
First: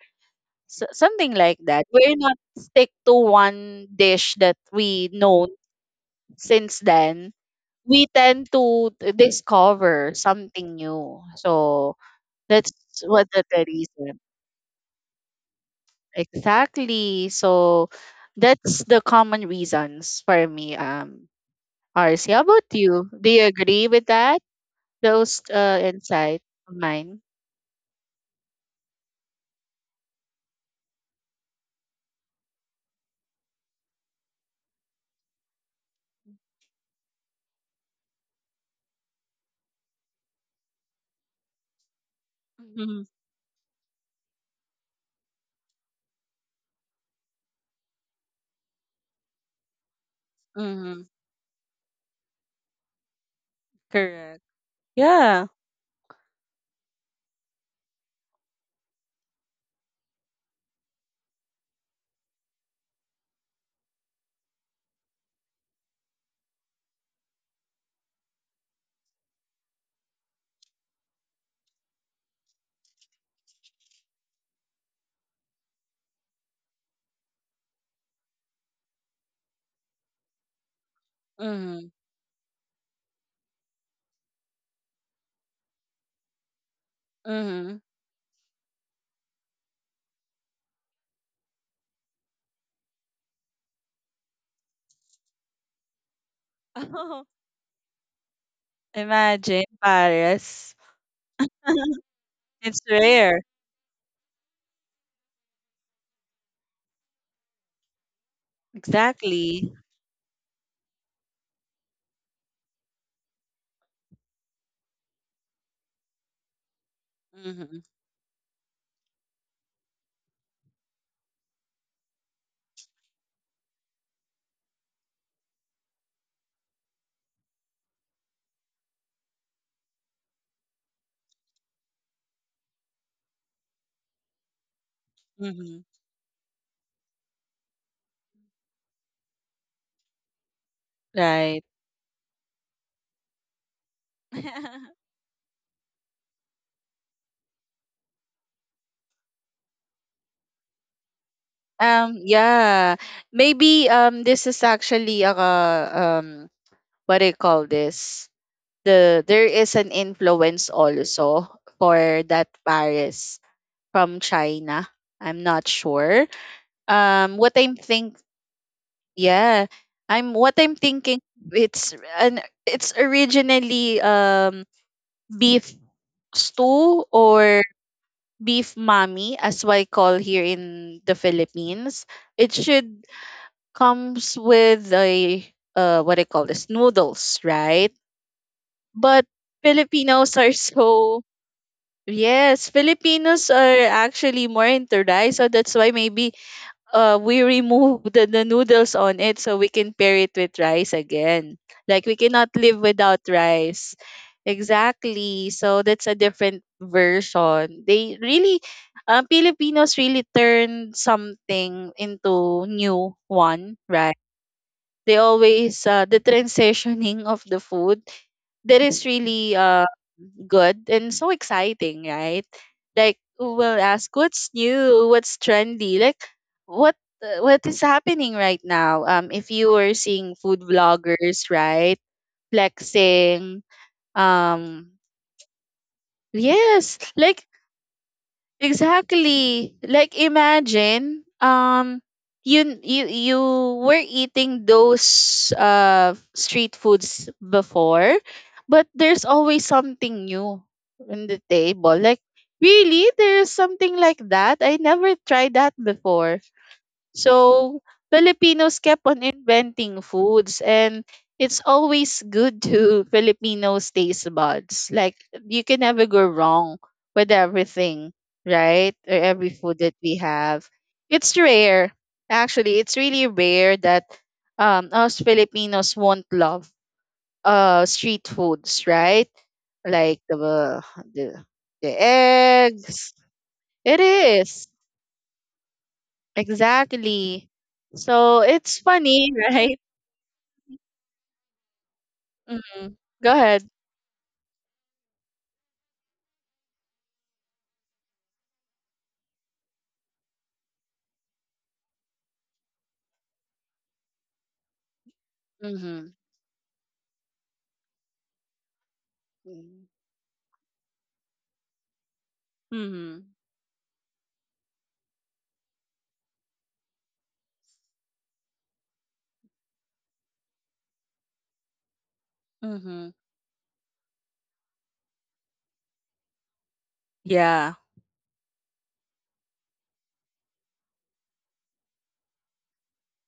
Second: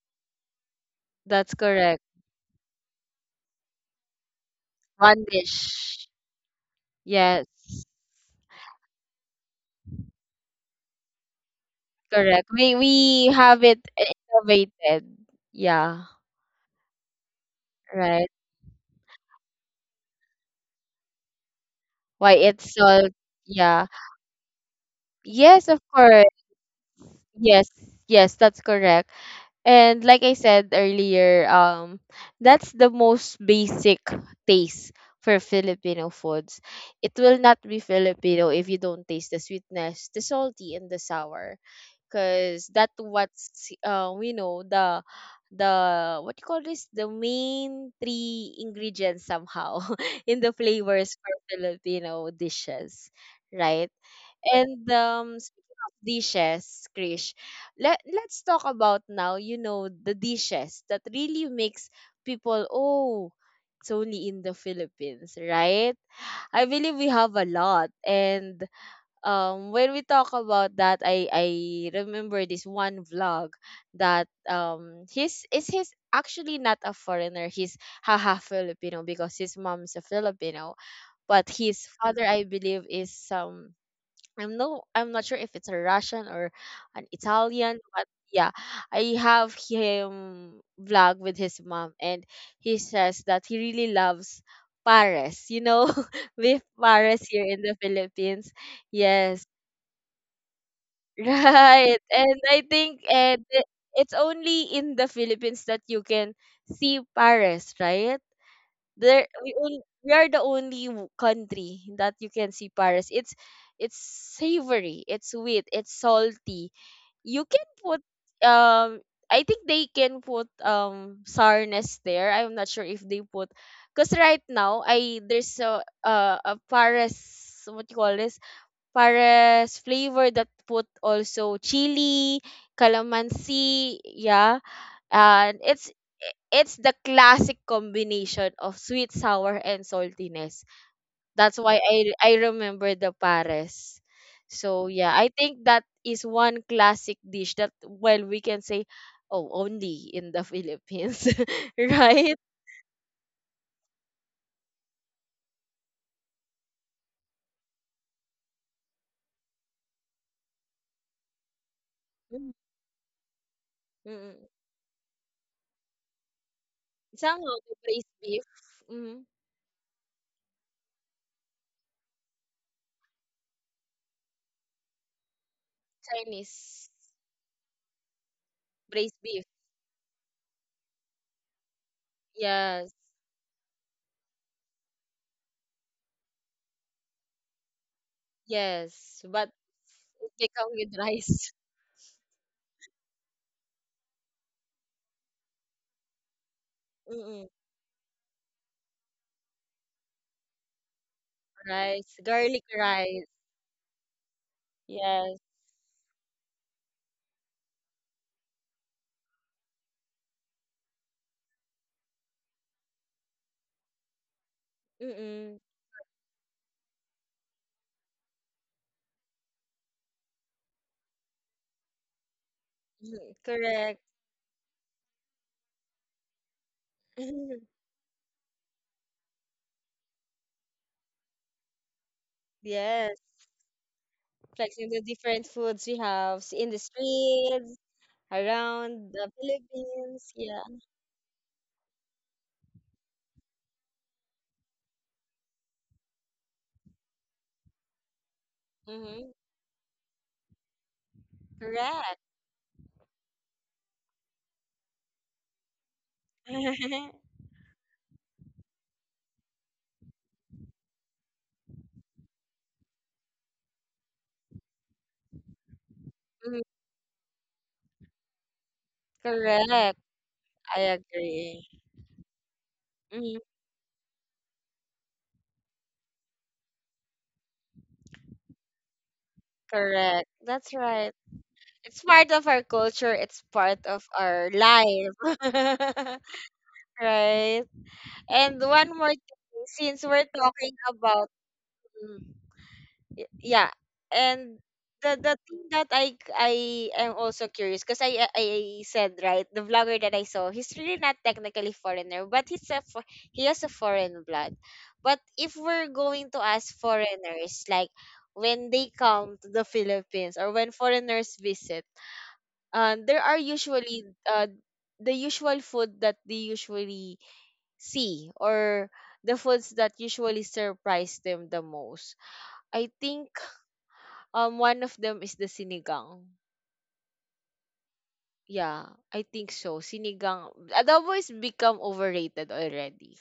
Speaker 2: so, something
Speaker 1: that's
Speaker 2: like that.
Speaker 1: correct.
Speaker 2: We're not stick to one dish that we
Speaker 1: One
Speaker 2: know
Speaker 1: dish.
Speaker 2: since then.
Speaker 1: Yes.
Speaker 2: We tend to discover something new. So
Speaker 1: Correct.
Speaker 2: that's
Speaker 1: We
Speaker 2: what
Speaker 1: have
Speaker 2: the
Speaker 1: it
Speaker 2: reason.
Speaker 1: innovated. Yeah.
Speaker 2: Exactly. So
Speaker 1: Right.
Speaker 2: that's the common reasons for me, RC.
Speaker 1: Why
Speaker 2: How about
Speaker 1: it's all
Speaker 2: you? Do you
Speaker 1: yeah.
Speaker 2: agree with that? Those
Speaker 1: Yes, of course.
Speaker 2: insights of mine?
Speaker 1: Yes. Yes, that's correct. And like I said earlier, that's the most basic taste for Filipino foods. It will not be Filipino if you don't taste the sweetness, the salty and the sour. Because that
Speaker 2: Mm-hmm.
Speaker 1: what's we know the what you call this, the main three ingredients somehow [laughs] in the
Speaker 2: Mm-hmm.
Speaker 1: flavors for Filipino dishes, right?
Speaker 2: Correct.
Speaker 1: And
Speaker 2: Yeah.
Speaker 1: speaking of dishes, Krish, let's talk about now. You know, the dishes that really makes people oh. It's only in the Philippines, right? I believe we have a lot, and when we talk about that I remember this one vlog that his is his actually not a foreigner, he's haha Filipino because his mom's a Filipino, but his
Speaker 2: Mm-hmm.
Speaker 1: father I believe is some, I'm no I'm not sure if it's a Russian or an
Speaker 2: Mm-hmm.
Speaker 1: Italian, but yeah, I have him vlog with his mom and he says that he really loves Paris, you know, [laughs] beef Paris here in the Philippines.
Speaker 2: [laughs]
Speaker 1: Yes.
Speaker 2: Imagine Paris.
Speaker 1: [laughs] Right.
Speaker 2: [laughs]
Speaker 1: And I
Speaker 2: It's
Speaker 1: think
Speaker 2: rare.
Speaker 1: it's only in the Philippines that you can see Paris, right? There we,
Speaker 2: Exactly.
Speaker 1: on- we are the only w- country that you can see Paris. It's savory, it's sweet, it's salty. You can
Speaker 2: Mm-hmm.
Speaker 1: put um I think they can put sourness there. I'm not sure if they put because right now I there's a, a Paris, what you call this, Pares flavor that put also chili, calamansi, yeah. And
Speaker 2: Mm-hmm.
Speaker 1: it's the classic combination of sweet, sour, and saltiness. That's
Speaker 2: Right.
Speaker 1: why I remember the pares. So yeah,
Speaker 2: [laughs]
Speaker 1: I think that is one classic dish that well we can say oh only in the Philippines, [laughs] right?
Speaker 2: Yeah. Maybe this is actually a what do you call this? There is an influence also for that Paris from
Speaker 1: Mm-mm.
Speaker 2: China. I'm not sure. Um,
Speaker 1: Somehow
Speaker 2: what
Speaker 1: the
Speaker 2: I'm
Speaker 1: braised
Speaker 2: think,
Speaker 1: beef, mm
Speaker 2: yeah, what I'm thinking. It's originally beef
Speaker 1: Chinese
Speaker 2: stew or beef
Speaker 1: braised
Speaker 2: mami
Speaker 1: beef.
Speaker 2: as what I call here in the Philippines. It
Speaker 1: Yes.
Speaker 2: should comes with a what I call this noodles, right?
Speaker 1: Yes,
Speaker 2: But
Speaker 1: but it
Speaker 2: Filipinos are [laughs]
Speaker 1: become with
Speaker 2: so
Speaker 1: rice.
Speaker 2: yes, Filipinos are actually more into rice, so that's why maybe
Speaker 1: [laughs]
Speaker 2: we
Speaker 1: Mm-mm.
Speaker 2: remove [laughs] the noodles on it so we can pair it with rice again. Like
Speaker 1: Rice,
Speaker 2: we cannot
Speaker 1: garlic
Speaker 2: live
Speaker 1: rice.
Speaker 2: without rice.
Speaker 1: Yes.
Speaker 2: Exactly. So that's a different version. They really Filipinos really turn something into new one, right? They
Speaker 1: Mm-mm. [laughs]
Speaker 2: always the transitioning of the food that is really good and so exciting, right? Like we'll
Speaker 1: Correct.
Speaker 2: ask what's new, what's trendy, like what what
Speaker 1: [laughs]
Speaker 2: is happening right now? If you were seeing food vloggers, right,
Speaker 1: Yes.
Speaker 2: flexing,
Speaker 1: Flexing
Speaker 2: um,
Speaker 1: the different foods we have s- in the
Speaker 2: yes, like
Speaker 1: streets, around the
Speaker 2: exactly. Like
Speaker 1: Philippines. Yeah.
Speaker 2: imagine you were eating those street foods before, but there's
Speaker 1: Mm-hmm.
Speaker 2: always something new in the table.
Speaker 1: Correct.
Speaker 2: Like really there's something like that? I never tried that before.
Speaker 1: [laughs]
Speaker 2: So Filipinos kept on inventing foods, and it's always good to [laughs] Filipinos taste buds. Like you can never go
Speaker 1: Mhm.
Speaker 2: wrong with everything, right? Or every food that
Speaker 1: Correct.
Speaker 2: we have.
Speaker 1: I
Speaker 2: It's
Speaker 1: agree.
Speaker 2: rare. Actually, it's really
Speaker 1: Mhm.
Speaker 2: rare that us Filipinos won't love street foods, right? Like
Speaker 1: Correct. That's right.
Speaker 2: the, the
Speaker 1: It's part of our
Speaker 2: eggs.
Speaker 1: culture. It's part
Speaker 2: It
Speaker 1: of our
Speaker 2: is.
Speaker 1: life. [laughs]
Speaker 2: Exactly.
Speaker 1: Right?
Speaker 2: So
Speaker 1: And
Speaker 2: it's
Speaker 1: one more
Speaker 2: funny, [laughs]
Speaker 1: thing,
Speaker 2: right?
Speaker 1: since we're talking about mm,
Speaker 2: Mm-hmm. Go
Speaker 1: y-
Speaker 2: ahead.
Speaker 1: yeah, and the thing that I am also curious because I said right the vlogger that I saw he's really not technically foreigner but he's a fo- he has a foreign blood. But if we're
Speaker 2: Mhm.
Speaker 1: going to ask foreigners, like when they come to the
Speaker 2: Mhm.
Speaker 1: Philippines or when foreigners visit, there
Speaker 2: Mhm.
Speaker 1: are usually uh the usual food that they usually see, or the foods that usually surprise them the most. I
Speaker 2: Mhm.
Speaker 1: think one of them is the sinigang.
Speaker 2: Yeah.
Speaker 1: Yeah, I think so. Sinigang adobo is become overrated already.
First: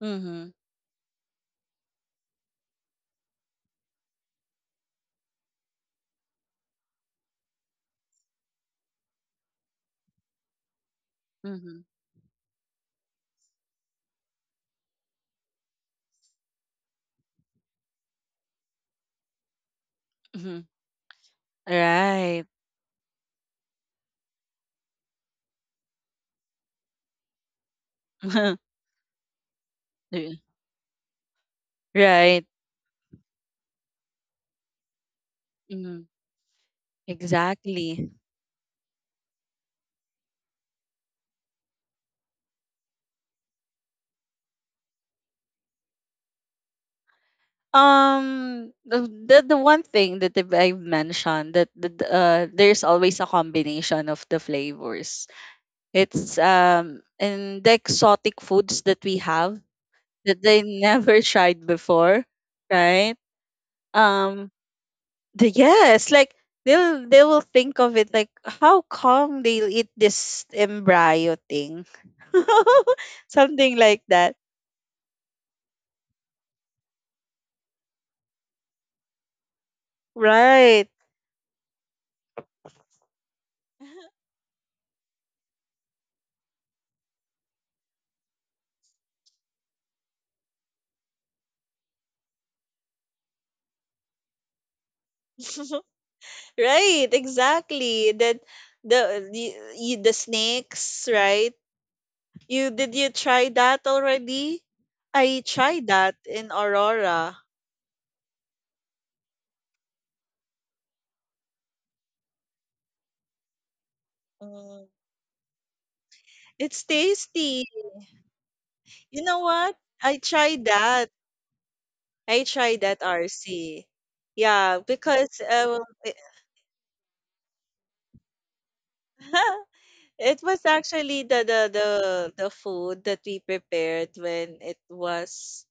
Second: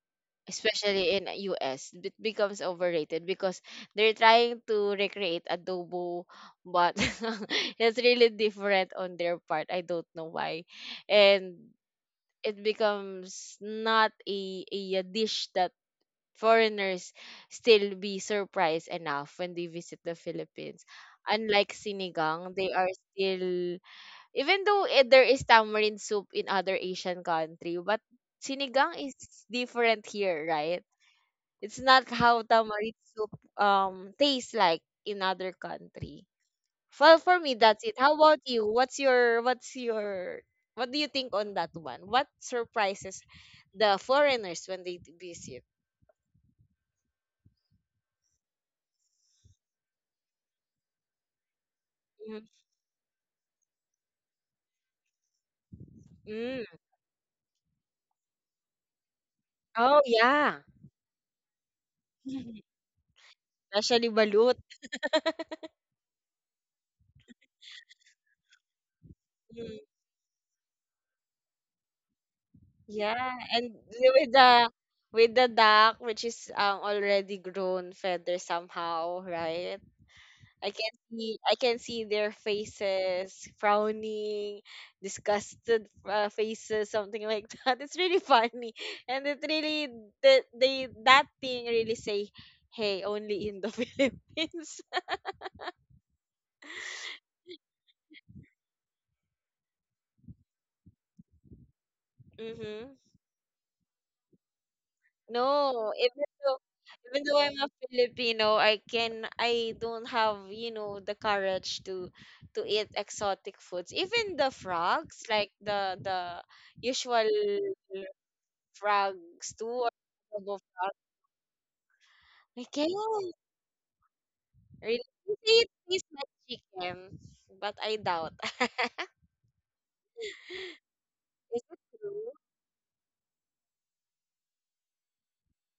Speaker 2: Mhm.
Speaker 1: Especially in US, it becomes overrated because they're trying to recreate adobo, but [laughs] it's really different on their part. I don't know why, and
Speaker 2: Mhm.
Speaker 1: it becomes not a dish that foreigners still be surprised enough when they visit the
Speaker 2: Mhm.
Speaker 1: Philippines. Unlike
Speaker 2: Right.
Speaker 1: sinigang, they are still even though eh, there is tamarind soup in other Asian country, but
Speaker 2: [laughs]
Speaker 1: sinigang is different here, right? It's not how
Speaker 2: Right.
Speaker 1: tamarind soup tastes like in other
Speaker 2: Mhm.
Speaker 1: country. Well, for me, that's it.
Speaker 2: Exactly.
Speaker 1: How about you? What's your what do you think on that one? What surprises the foreigners when they visit?
Speaker 2: The the one thing that I've mentioned that, that
Speaker 1: Mhm.
Speaker 2: there's always a combination of the flavors. It's
Speaker 1: Mm.
Speaker 2: and the exotic foods that we have
Speaker 1: Oh,
Speaker 2: that
Speaker 1: yeah.
Speaker 2: they never [laughs] tried before,
Speaker 1: Mhm.
Speaker 2: right?
Speaker 1: Especially balut.
Speaker 2: Um the, yes, like they'll they will think of it like how come they'll
Speaker 1: Mm,
Speaker 2: eat this embryo thing [laughs]
Speaker 1: yeah, and
Speaker 2: something like
Speaker 1: the- with
Speaker 2: that,
Speaker 1: the with the duck, which is already grown feather somehow, right? I can
Speaker 2: right?
Speaker 1: see I can see their faces frowning, disgusted faces, something like [laughs] that. It's really funny, and it really the they that thing really say, "Hey, only in the [laughs] Philippines."
Speaker 2: [laughs] Right, exactly that the the, y- the snakes, right?
Speaker 1: [laughs]
Speaker 2: You
Speaker 1: mm-hmm.
Speaker 2: did you try that already? I
Speaker 1: No,
Speaker 2: tried that in
Speaker 1: even though
Speaker 2: Aurora.
Speaker 1: I'm a Filipino, I can I don't have, you know, the courage to eat exotic foods. Even the
Speaker 2: Mm.
Speaker 1: frogs, like the
Speaker 2: It's
Speaker 1: usual
Speaker 2: tasty. You know
Speaker 1: frogs too,
Speaker 2: what,
Speaker 1: or
Speaker 2: I
Speaker 1: adobo
Speaker 2: tried
Speaker 1: frog.
Speaker 2: that. I
Speaker 1: I
Speaker 2: tried
Speaker 1: can
Speaker 2: that, RC. Yeah,
Speaker 1: really
Speaker 2: because
Speaker 1: it tastes
Speaker 2: it,
Speaker 1: like chicken, but I doubt. [laughs]
Speaker 2: [laughs] it was actually the,
Speaker 1: Is
Speaker 2: the
Speaker 1: it
Speaker 2: the
Speaker 1: true?
Speaker 2: the food that we prepared when it was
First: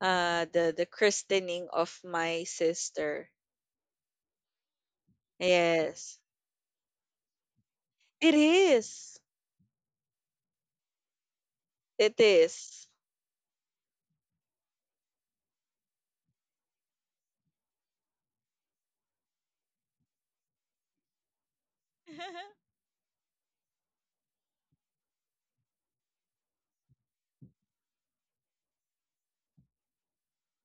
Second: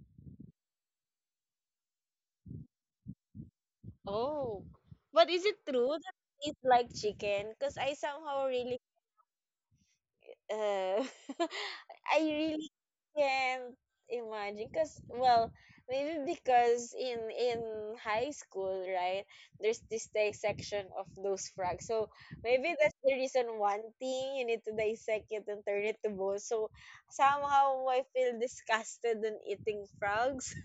Speaker 2: the christening of my sister.
Speaker 1: Oh, but is it true that
Speaker 2: Yes.
Speaker 1: it tastes like chicken? Because I
Speaker 2: It
Speaker 1: somehow really
Speaker 2: is.
Speaker 1: uh, [laughs]
Speaker 2: It
Speaker 1: I really
Speaker 2: is.
Speaker 1: can't imagine because well maybe because in high school, right, there's this dissection of those frogs, so
Speaker 2: [laughs]
Speaker 1: maybe that's the reason. One thing, you need to dissect it and turn it to bones, so somehow I feel disgusted in eating frogs.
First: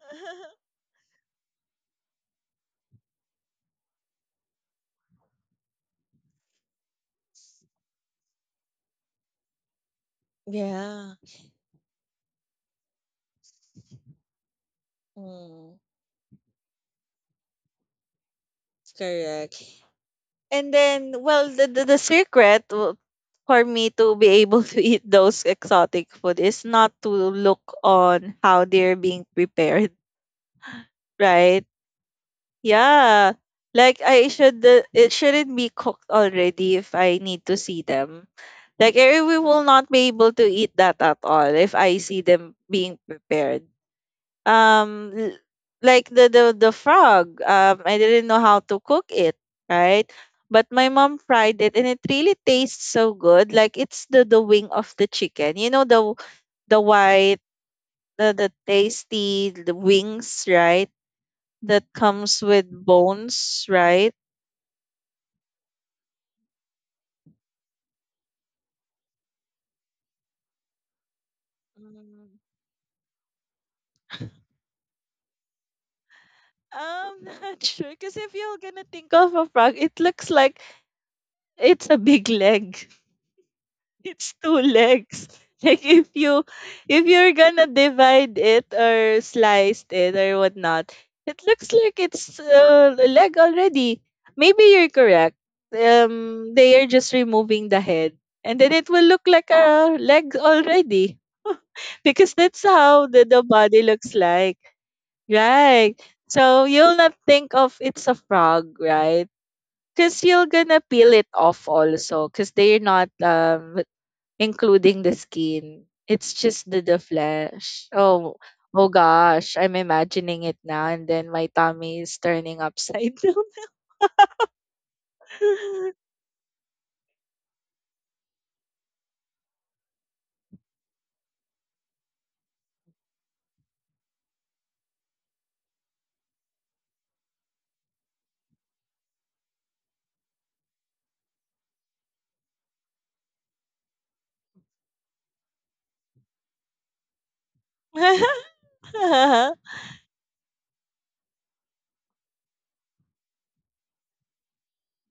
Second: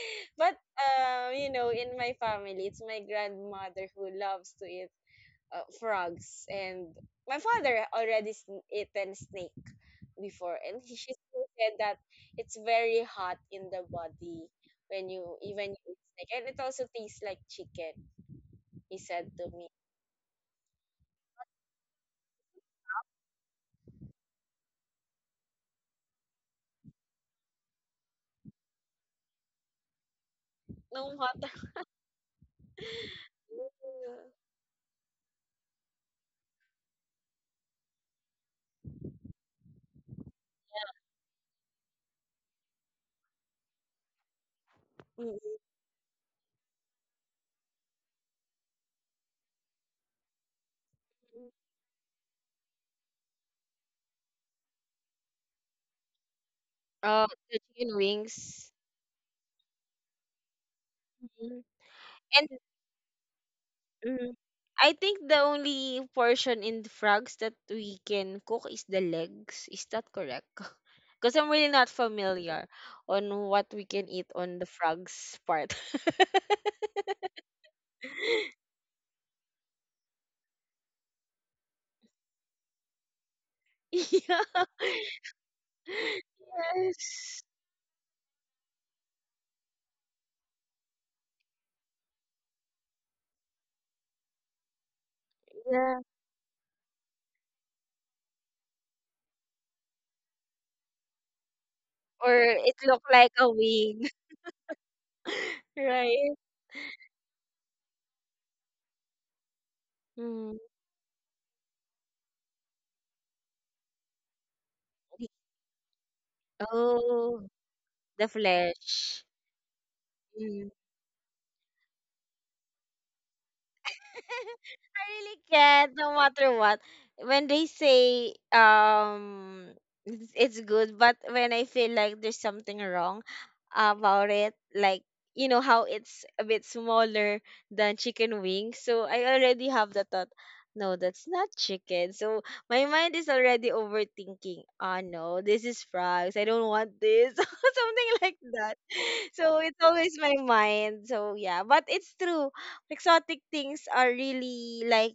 Speaker 1: [laughs] but you know, in my family it's my grandmother who loves to eat frogs, and my father already sn- eaten snake before and he she
Speaker 2: Yeah.
Speaker 1: still said that it's very hot in the body when you even
Speaker 2: Mm,
Speaker 1: eat snake, and it also tastes like chicken, he said to
Speaker 2: correct.
Speaker 1: me.
Speaker 2: And then, well, the secret for me to be able to eat those exotic food is not to look on how they're being prepared,
Speaker 1: No matter.
Speaker 2: right?
Speaker 1: [laughs]
Speaker 2: Yeah. Like I should it shouldn't be cooked already if I need to see them. Like I we will not be able to eat that at all if I see them being prepared um l-
Speaker 1: Mm.
Speaker 2: like the frog I didn't know how to cook it, right? But my mom fried it and it really tastes so good, like it's the wing of the chicken, you know, the
Speaker 1: Oh,
Speaker 2: white
Speaker 1: the chicken
Speaker 2: the
Speaker 1: wings.
Speaker 2: tasty the wings, right,
Speaker 1: Mhm.
Speaker 2: that comes
Speaker 1: And
Speaker 2: with bones, right?
Speaker 1: Mm. I think the only portion in the frogs that we can cook is the legs. Is that correct? [laughs] Because I'm really not
Speaker 2: Mm.
Speaker 1: familiar on what we can eat on the frogs part. [laughs]
Speaker 2: I'm [laughs] not sure, because if you're gonna think of a frog, it looks like it's a big leg. It's two
Speaker 1: yeah.
Speaker 2: legs. [laughs] Like if you if you're
Speaker 1: Yes.
Speaker 2: gonna divide it or slice it or whatnot, it looks like it's a leg already. Maybe you're correct.
Speaker 1: Yeah.
Speaker 2: They are just removing the head, and then it will look like a leg already [laughs]
Speaker 1: Or
Speaker 2: because that's
Speaker 1: it
Speaker 2: how
Speaker 1: looked like
Speaker 2: the
Speaker 1: a
Speaker 2: body
Speaker 1: wing.
Speaker 2: looks
Speaker 1: [laughs]
Speaker 2: like, right?
Speaker 1: Right.
Speaker 2: So you'll not think of it's a frog, right? Because you're
Speaker 1: Mm.
Speaker 2: gonna peel it off also, because they're not including the skin. It's just the
Speaker 1: Oh,
Speaker 2: flesh.
Speaker 1: the
Speaker 2: Oh, oh
Speaker 1: flesh.
Speaker 2: gosh, I'm imagining it
Speaker 1: Mm.
Speaker 2: now, and then my tummy is turning upside down.
Speaker 1: I really can't, no matter what. When they say it's good, but when I feel like there's something wrong about it, like you know how it's a bit smaller than chicken wings, so I already have the thought, no, that's not chicken. So my mind is already overthinking. Ah, no, this is frogs. I don't want this, [laughs] something like that. So
Speaker 2: [laughs]
Speaker 1: it's always my mind. So yeah, but it's true. Exotic things are really like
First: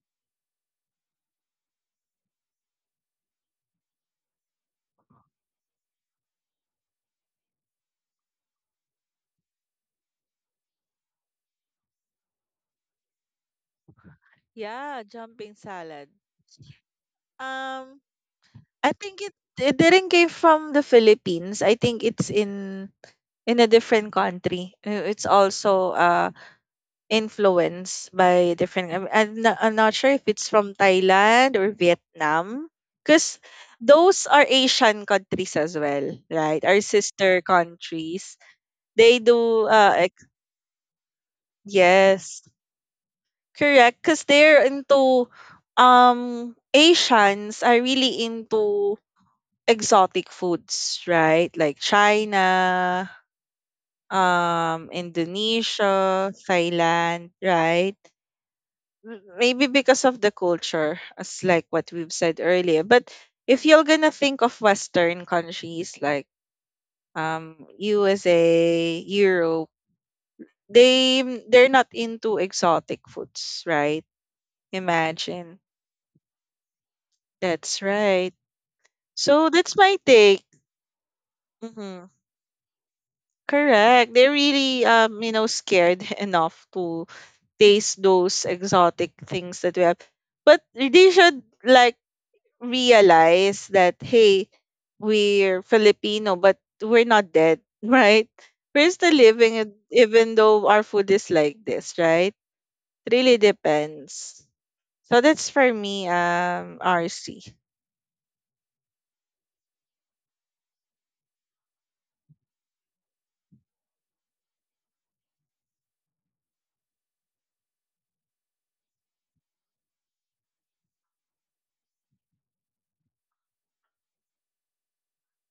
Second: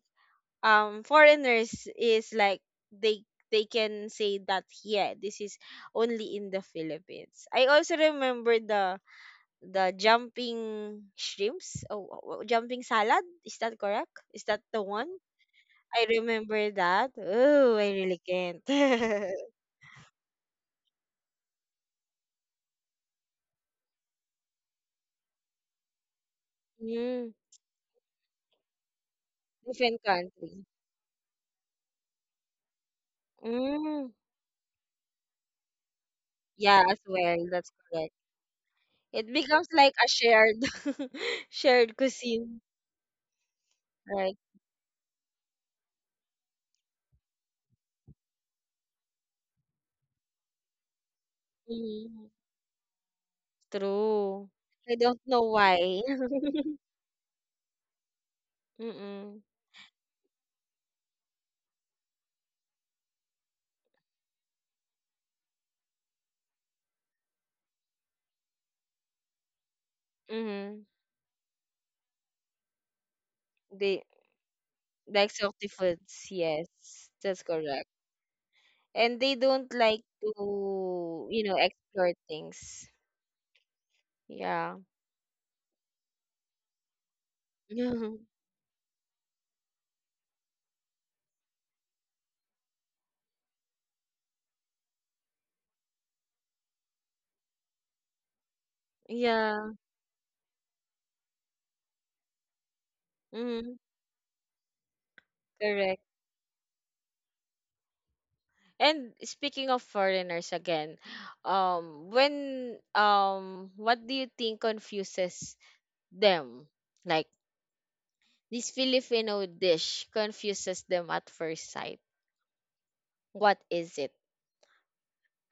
Speaker 1: foreigners is like they they can say that yeah, this is only in the Philippines. I also remember the jumping shrimps. Oh, oh, oh, jumping salad. Is that correct? Is that the
Speaker 2: Yeah,
Speaker 1: one?
Speaker 2: jumping
Speaker 1: I
Speaker 2: salad.
Speaker 1: remember that. Oh, I
Speaker 2: Um,
Speaker 1: really can't.
Speaker 2: I think it it didn't came from the Philippines. I think it's in a different country. It's also
Speaker 1: [laughs] mm,
Speaker 2: influenced by different I'm not
Speaker 1: different
Speaker 2: sure if it's
Speaker 1: country.
Speaker 2: from Thailand or Vietnam, because
Speaker 1: Mm,
Speaker 2: those are Asian countries as well, right, our
Speaker 1: yeah, as
Speaker 2: sister
Speaker 1: well. That's correct.
Speaker 2: countries. They
Speaker 1: It
Speaker 2: do
Speaker 1: becomes like a shared [laughs] shared
Speaker 2: yes,
Speaker 1: cuisine,
Speaker 2: correct, because
Speaker 1: right?
Speaker 2: they're into Asians are really into exotic foods, right, like
Speaker 1: Mm,
Speaker 2: China,
Speaker 1: true. I don't know why.
Speaker 2: Indonesia,
Speaker 1: [laughs]
Speaker 2: Thailand, right?
Speaker 1: Mm-mm.
Speaker 2: Maybe because of the culture, as like what we've said earlier. But if you're gonna think of Western countries like USA, Europe,
Speaker 1: Mm-hmm.
Speaker 2: they they're not into exotic foods,
Speaker 1: They
Speaker 2: right?
Speaker 1: like
Speaker 2: Imagine.
Speaker 1: salty foods, yes. That's
Speaker 2: That's
Speaker 1: correct.
Speaker 2: right.
Speaker 1: And they
Speaker 2: So
Speaker 1: don't
Speaker 2: that's my
Speaker 1: like
Speaker 2: take.
Speaker 1: to, you know,
Speaker 2: Hmm.
Speaker 1: explore things.
Speaker 2: Correct. They're
Speaker 1: Yeah.
Speaker 2: really you know, scared [laughs] enough to taste
Speaker 1: Mhm. [laughs]
Speaker 2: those exotic things that we have. But they should like realize that hey, we're Filipino, but we're not dead, [laughs] right? We're still living, it,
Speaker 1: Yeah.
Speaker 2: even though our food is like this, right? It really
Speaker 1: Mm-hmm.
Speaker 2: depends. So that's for
Speaker 1: Correct.
Speaker 2: me, RC.
Speaker 1: And speaking of foreigners again, when what do you think confuses them? Like, this Filipino dish confuses them at first sight. What is it?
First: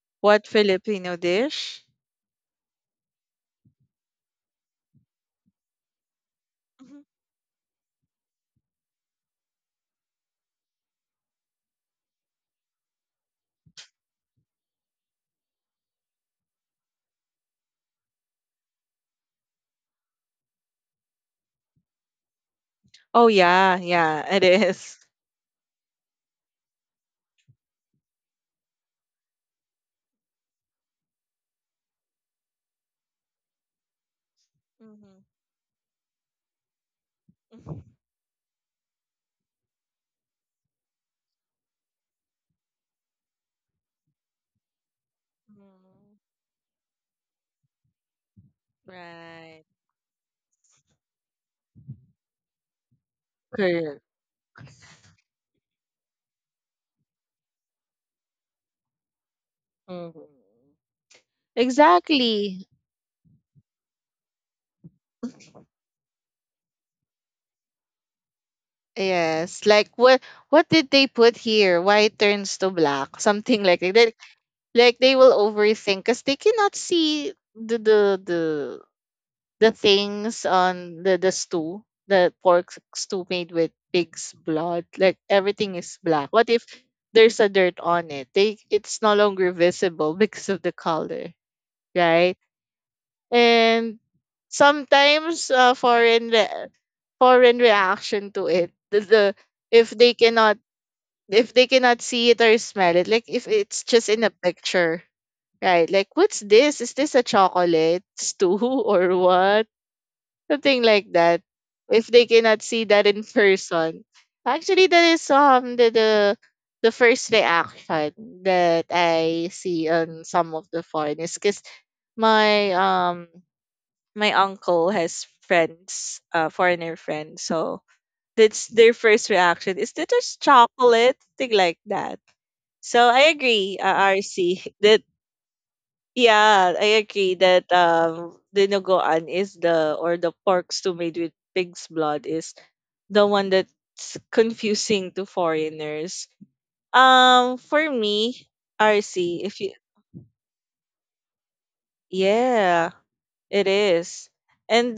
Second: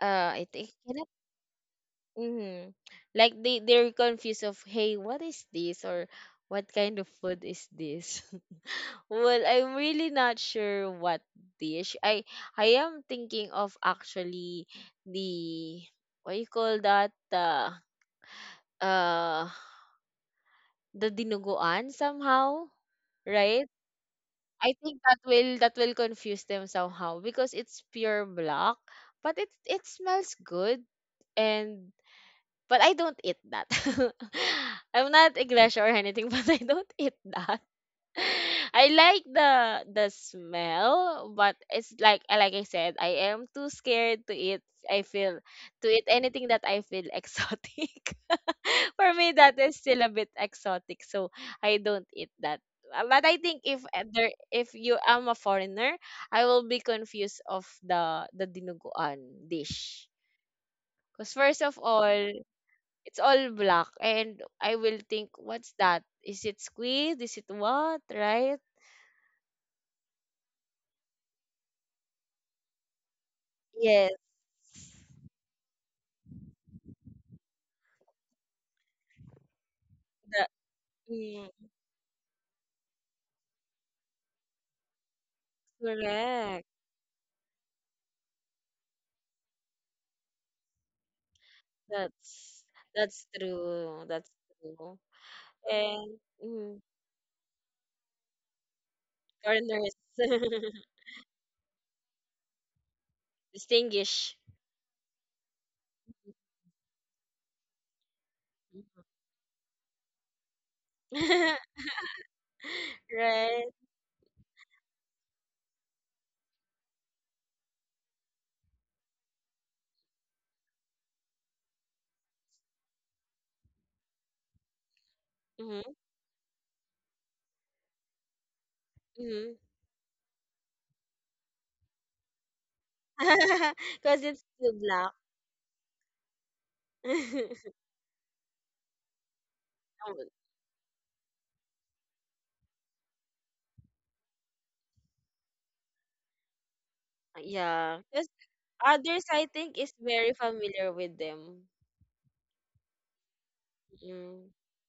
Speaker 2: What
Speaker 1: I think cannot.
Speaker 2: Filipino dish?
Speaker 1: Mm-hmm. Like they they're confused of hey, what is this, or what kind
Speaker 2: Mhm.
Speaker 1: of food is this? [laughs] well, I'm really not sure what dish. I am thinking of actually the what you call that uh the dinuguan somehow,
Speaker 2: Oh
Speaker 1: right?
Speaker 2: yeah, yeah, it
Speaker 1: I
Speaker 2: is.
Speaker 1: think that will confuse them somehow because it's pure black, but it smells good and but I don't eat that. [laughs] I'm
Speaker 2: Mhm.
Speaker 1: not iglesia or anything, [laughs] but I don't eat that.
Speaker 2: Mhm.
Speaker 1: [laughs] I like the smell, but it's like I said, I am too scared to eat. I feel to eat
Speaker 2: Mhm.
Speaker 1: anything that I feel [laughs] exotic. For me,
Speaker 2: Right.
Speaker 1: that is still a bit exotic, so I don't eat that. But I think if
Speaker 2: Correct.
Speaker 1: there, if you am a foreigner, I will be confused of the dinuguan dish.
Speaker 2: Mhm.
Speaker 1: Cause first of all,
Speaker 2: Exactly.
Speaker 1: it's all black, and I will think, what's that? Is it squid? Is it what? Right?
Speaker 2: Yes. Like what did they put here? Why it turns to black? Something like that.
Speaker 1: Yes.
Speaker 2: Like they will overthink because they cannot see the things
Speaker 1: The,
Speaker 2: on the
Speaker 1: mm,
Speaker 2: stew, the pork stew made with pig's blood. Like everything is black. What if
Speaker 1: correct.
Speaker 2: there's a dirt on it? They it's no longer visible [laughs] because of the color, right?
Speaker 1: That's that's
Speaker 2: And
Speaker 1: true. That's true.
Speaker 2: sometimes
Speaker 1: And mm,
Speaker 2: foreign reaction to it the if
Speaker 1: foreigners
Speaker 2: they cannot
Speaker 1: [laughs]
Speaker 2: if they cannot see it or smell it, like if it's just in a
Speaker 1: distinguish
Speaker 2: picture, right, like what's this, is this a chocolate stew [laughs]
Speaker 1: Mhm.
Speaker 2: or what, something like that,
Speaker 1: [laughs]
Speaker 2: if they cannot see that in
Speaker 1: Right.
Speaker 2: person. Actually, that is the first reaction that I see on some of the foreigners, because my my uncle has
Speaker 1: Mm-hmm.
Speaker 2: friends, foreigner friends. So that's their first
Speaker 1: Mm-hmm.
Speaker 2: reaction. Is that just chocolate? Thing like that. So I agree,
Speaker 1: [laughs] Because it's
Speaker 2: RC, [laughs]
Speaker 1: too
Speaker 2: that
Speaker 1: black.
Speaker 2: yeah, I agree that
Speaker 1: [laughs]
Speaker 2: dinuguan is the or
Speaker 1: Oh,
Speaker 2: the pork stew made with pig's blood is the one that's confusing to foreigners. For
Speaker 1: yeah. Because
Speaker 2: me,
Speaker 1: others,
Speaker 2: RC,
Speaker 1: I
Speaker 2: if you
Speaker 1: think, is very familiar with them.
Speaker 2: yeah. It is.
Speaker 1: Mm.
Speaker 2: And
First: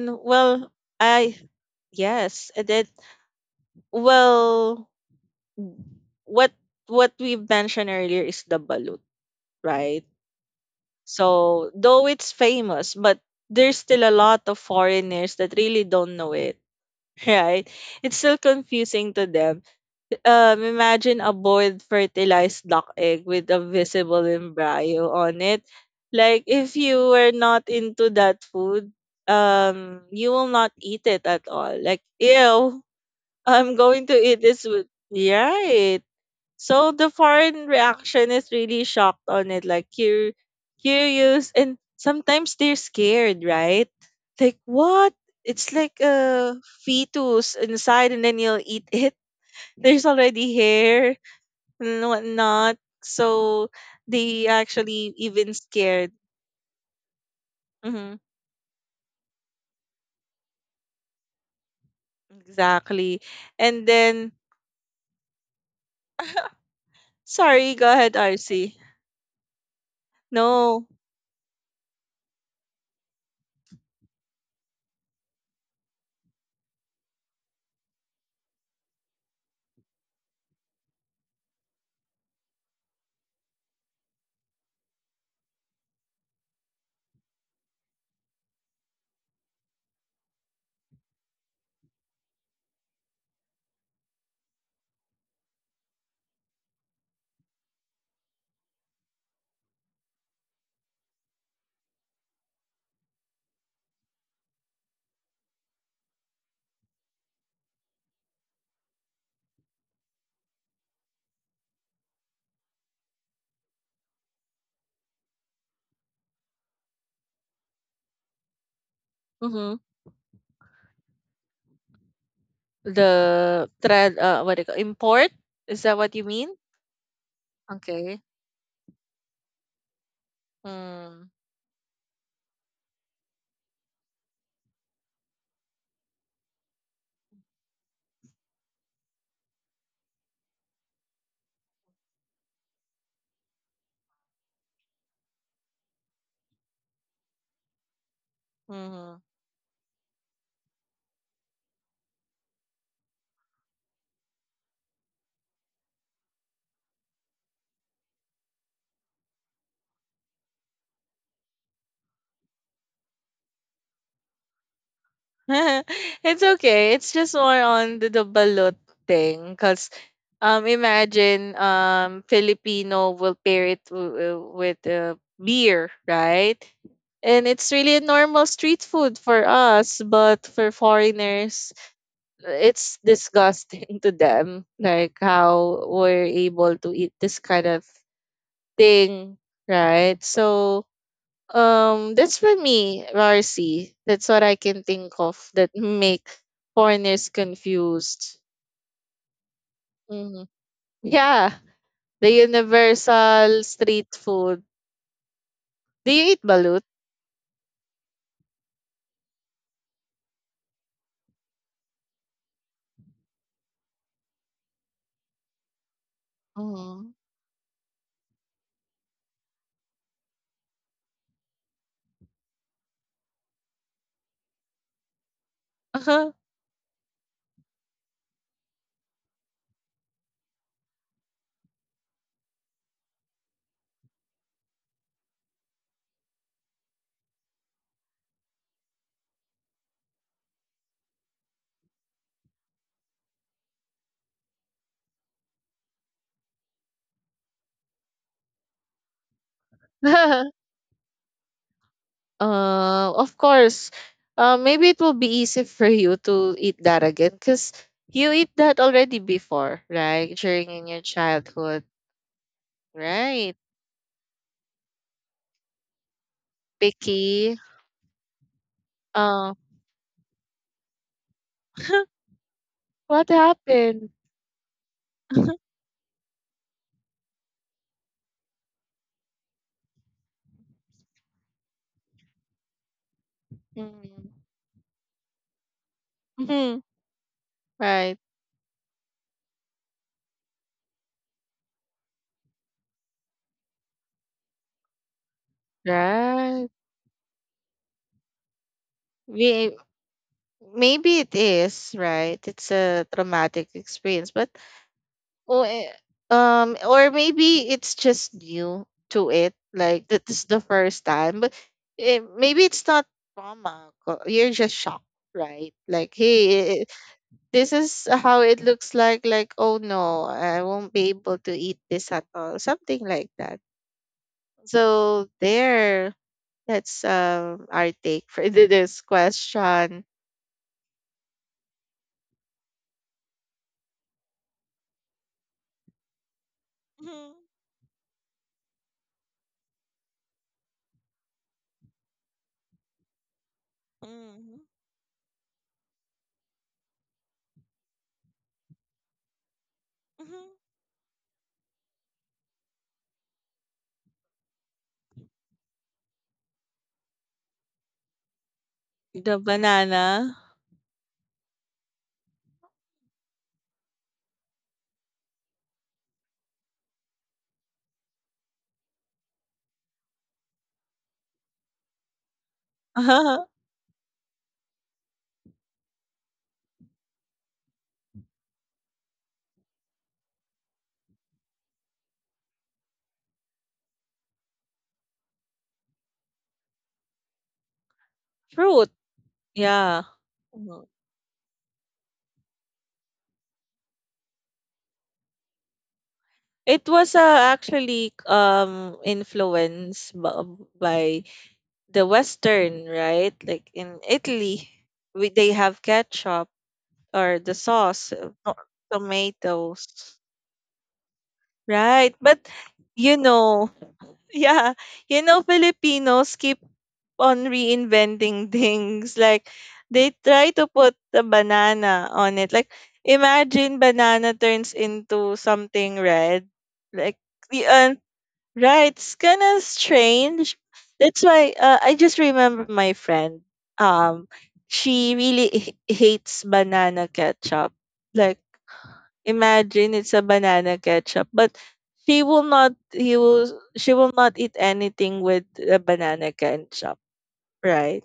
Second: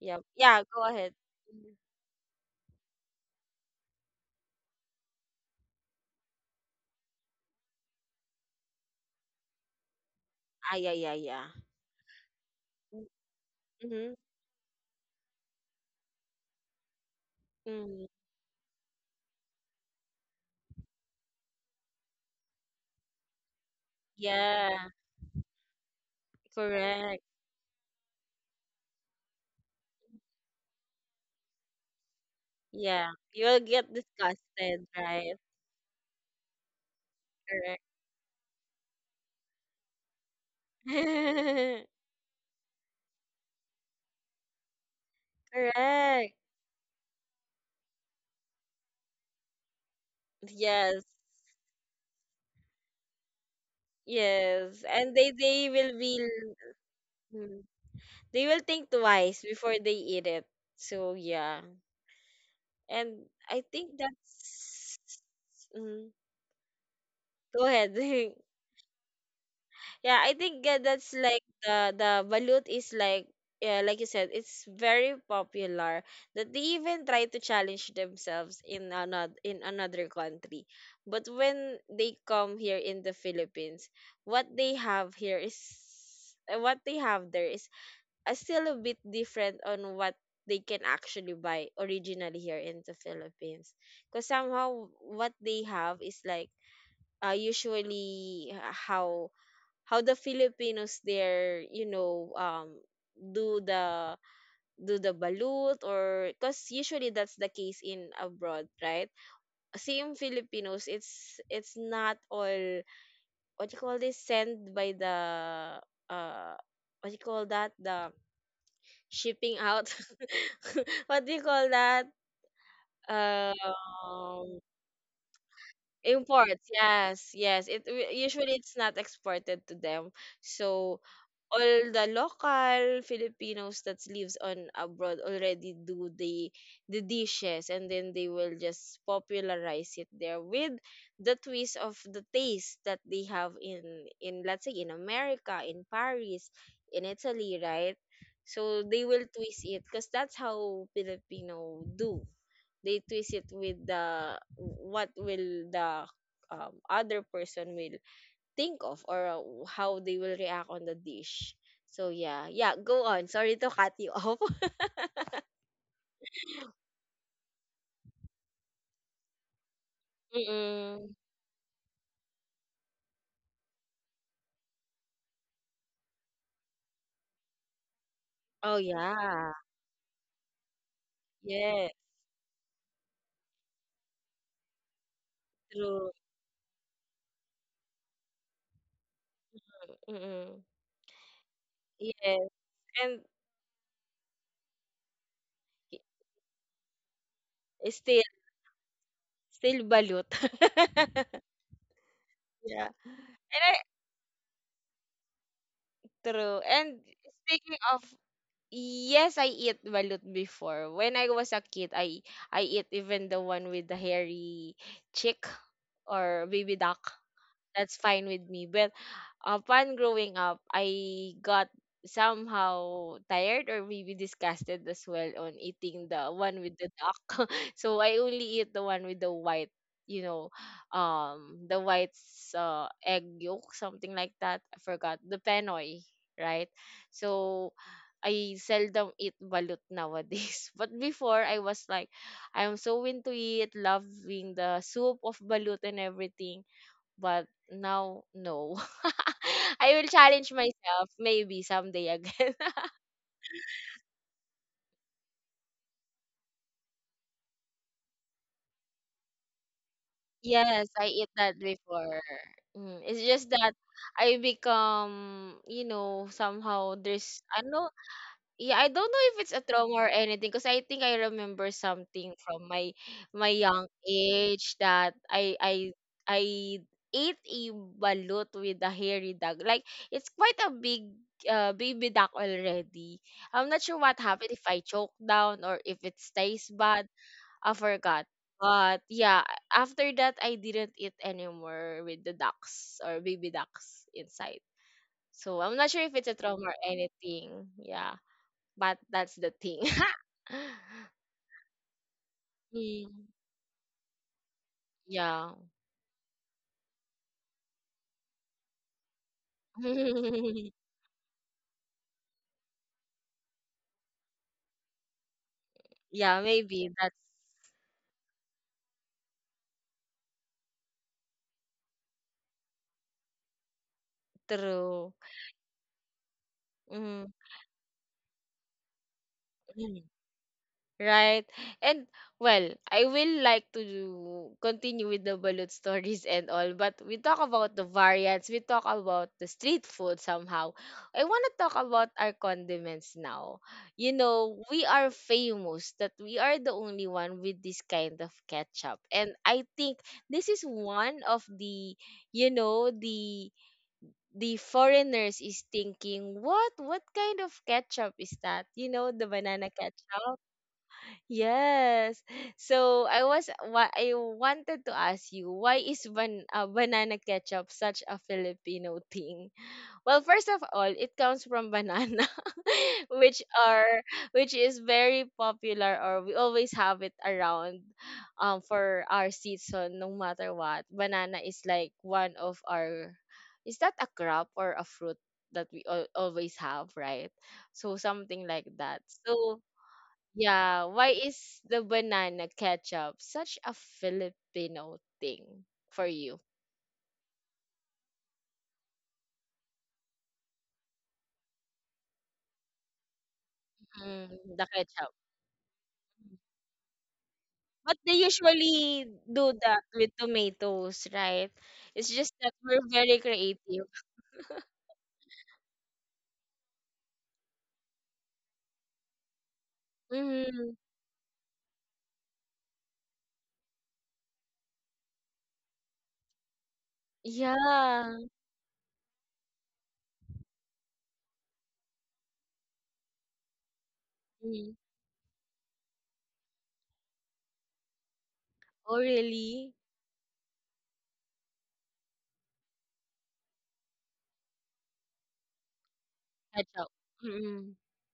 Speaker 1: Yeah. Yeah,
Speaker 2: well,
Speaker 1: go ahead.
Speaker 2: I
Speaker 1: Mhm.
Speaker 2: yes, and then well, what what we mentioned earlier is the balut, right?
Speaker 1: Ah, yeah, yeah, yeah.
Speaker 2: So though it's famous, but there's still
Speaker 1: Mm-hmm.
Speaker 2: a lot of foreigners that really don't know it, [laughs] right?
Speaker 1: Mm-hmm.
Speaker 2: It's still confusing to them imagine a boiled fertilized duck egg with a visible
Speaker 1: Yeah,
Speaker 2: embryo on it. Like, if you
Speaker 1: correct.
Speaker 2: were not into that food, you will not eat it at all. Like, ew,
Speaker 1: Yeah.
Speaker 2: [laughs]
Speaker 1: You'll
Speaker 2: I'm
Speaker 1: get
Speaker 2: going to eat this
Speaker 1: disgusted,
Speaker 2: with.
Speaker 1: right?
Speaker 2: Right. So the foreign
Speaker 1: Correct.
Speaker 2: reaction is really shocked on it, like curious, and
Speaker 1: [laughs]
Speaker 2: sometimes they're scared, right? Like, what? It's like
Speaker 1: Correct.
Speaker 2: a fetus inside, and then you'll eat it, there's already
Speaker 1: Yes.
Speaker 2: hair and whatnot. So they
Speaker 1: Yes. And
Speaker 2: actually even
Speaker 1: they will
Speaker 2: scared.
Speaker 1: be
Speaker 2: Hmm.
Speaker 1: they will think twice before they eat it. So yeah, and
Speaker 2: Exactly.
Speaker 1: I
Speaker 2: And
Speaker 1: think
Speaker 2: then,
Speaker 1: that's mm,
Speaker 2: [laughs]
Speaker 1: go
Speaker 2: sorry,
Speaker 1: ahead.
Speaker 2: go
Speaker 1: [laughs]
Speaker 2: ahead, RC.
Speaker 1: yeah, I think that
Speaker 2: No.
Speaker 1: that's like the balut is like yeah, like you said, it's very popular that they even try to challenge themselves in another country. But when they come here in the Philippines, what they have here is what they have there is still a bit different on what they can actually buy originally here in the Philippines. Because somehow what they have is like usually h- how how the Filipinos there, you know, do the do the balut, or because usually that's the case in abroad, right, same Filipinos, it's not all what you call this, sent by the uh what you call that, the shipping
Speaker 2: Mm-hmm.
Speaker 1: out, [laughs] what do you call that?
Speaker 2: The thread, what
Speaker 1: Um,
Speaker 2: do you call import? Is that what you mean?
Speaker 1: imports. Yes, yes. It w-
Speaker 2: Okay.
Speaker 1: usually it's not exported to them. So
Speaker 2: Mm-hmm.
Speaker 1: all the local Filipinos that lives on abroad already do the dishes, and then they will just popularize it there with the twist of the taste that they have in, let's say in America, in Paris, in Italy, right? So they will twist it because that's how Filipino do they twist it with the what will the other person will think of or how they will react on the dish. So yeah, yeah, go on. Sorry to cut you off. [laughs]
Speaker 2: [laughs] It's okay. It's just more on the balut thing because
Speaker 1: Mm-mm.
Speaker 2: imagine Filipino will pair it with beer, right? And it's really a normal
Speaker 1: Oh
Speaker 2: street food for
Speaker 1: yeah,
Speaker 2: us, but for foreigners,
Speaker 1: yeah,
Speaker 2: it's disgusting [laughs] to them. Like how
Speaker 1: true.
Speaker 2: we're able to eat this kind of thing, right?
Speaker 1: Mm-mm.
Speaker 2: So that's
Speaker 1: Yes,
Speaker 2: for me,
Speaker 1: and
Speaker 2: Rarcy. That's what I can think of that
Speaker 1: i-
Speaker 2: make foreigners
Speaker 1: still
Speaker 2: confused.
Speaker 1: still balut.
Speaker 2: Hmm.
Speaker 1: [laughs]
Speaker 2: Yeah, the
Speaker 1: Yeah, and
Speaker 2: universal
Speaker 1: I
Speaker 2: street food. Do you eat
Speaker 1: true.
Speaker 2: balut?
Speaker 1: And speaking of. Yes, I eat balut before. When I was a kid, I eat even the one with the hairy chick or baby duck.
Speaker 2: Mhm.
Speaker 1: That's fine with me. But upon growing up, I got somehow tired or maybe disgusted as well on eating the one with the duck. [laughs] So I only eat the one with the white, you know, the white egg yolk, something like that. I forgot the penoy, right? So I seldom eat balut nowadays. [laughs] But before, I was like, I'm so into it, loving the soup of balut and everything, but now, no. [laughs] I will challenge
Speaker 2: [laughs]
Speaker 1: myself maybe someday again. [laughs]
Speaker 2: Uh, of course. Maybe it will be easy for you to eat that again because you eat that already before, right? During
Speaker 1: Yes,
Speaker 2: in your
Speaker 1: I eat that
Speaker 2: childhood,
Speaker 1: before. Mm, it's just
Speaker 2: right?
Speaker 1: that I become, somehow there's
Speaker 2: Picky.
Speaker 1: I know. Yeah, I don't know if it's
Speaker 2: Uh,
Speaker 1: a trauma or anything because I think I remember
Speaker 2: [laughs]
Speaker 1: something from my
Speaker 2: what
Speaker 1: my young
Speaker 2: happened?
Speaker 1: age that I ate a balut with a hairy dog. Like it's quite a big baby duck already. I'm not sure what
Speaker 2: Mhm.
Speaker 1: happened if I choked down or if it stays
Speaker 2: [laughs]
Speaker 1: bad. I
Speaker 2: Right,
Speaker 1: forgot. But yeah, after that I didn't eat anymore with the ducks or baby ducks inside. So I'm not sure if it's a trauma
Speaker 2: right.
Speaker 1: or anything. Yeah, but that's the
Speaker 2: We
Speaker 1: thing. [laughs]
Speaker 2: Maybe it is, right? It's a
Speaker 1: Mm,
Speaker 2: traumatic experience, but
Speaker 1: yeah.
Speaker 2: oh, eh, or maybe it's just new to it. Like that is the
Speaker 1: [laughs]
Speaker 2: first time, but maybe it's not trauma. You're just shocked, right? Like,
Speaker 1: Yeah,
Speaker 2: hey,
Speaker 1: maybe that's
Speaker 2: this is how it looks like. Like, oh no, I won't be able to eat this at all. Something like that.
Speaker 1: true.
Speaker 2: So that's
Speaker 1: Mm.
Speaker 2: our take for [laughs] this question.
Speaker 1: Right. And well, I will like to continue with the balut stories and all, but we talk
Speaker 2: Mhm.
Speaker 1: about the variants, we talk about the street food somehow. I want to talk about our condiments now. You know,
Speaker 2: Mhm.
Speaker 1: we are famous that we are the only one with this kind of ketchup. And I think this
Speaker 2: Mhm.
Speaker 1: is one of the, you know, the the foreigners is thinking, what kind of ketchup is that? You know, the
Speaker 2: The
Speaker 1: banana
Speaker 2: banana.
Speaker 1: ketchup. Yes. So I was what I wanted to ask you, why is banana ketchup such a Filipino thing? Well, first of all, it comes from banana, [laughs] which
Speaker 2: [laughs]
Speaker 1: are which is very popular, or we always have it around for our season no matter what. Banana is like one of our, is that a crop or a fruit that we always have, right? So something like that.
Speaker 2: Fruit.
Speaker 1: So
Speaker 2: Yeah.
Speaker 1: yeah,
Speaker 2: Mhm.
Speaker 1: why is the banana ketchup such a Filipino thing for you?
Speaker 2: It was actually influenced by the Western, right? Like in
Speaker 1: Mm, the
Speaker 2: Italy,
Speaker 1: ketchup.
Speaker 2: they have ketchup or the
Speaker 1: But they
Speaker 2: sauce,
Speaker 1: usually do that with
Speaker 2: tomatoes,
Speaker 1: tomatoes, right? It's
Speaker 2: right?
Speaker 1: just
Speaker 2: But
Speaker 1: that we're very
Speaker 2: you know,
Speaker 1: creative.
Speaker 2: yeah, you know, Filipinos keep on reinventing [laughs] things. Like, they try
Speaker 1: Mm,
Speaker 2: to put the banana on it. Like, imagine banana turns into something red. Like, the
Speaker 1: yeah.
Speaker 2: right, it's kind of strange. That's why I just remember my friend. Um,
Speaker 1: Mm.
Speaker 2: she really hates banana ketchup. Like.
Speaker 1: Oh, really?
Speaker 2: Imagine it's a banana ketchup, but she will not he will she will not eat anything with a banana
Speaker 1: Ketchup.
Speaker 2: ketchup,
Speaker 1: Mm-mm.
Speaker 2: right?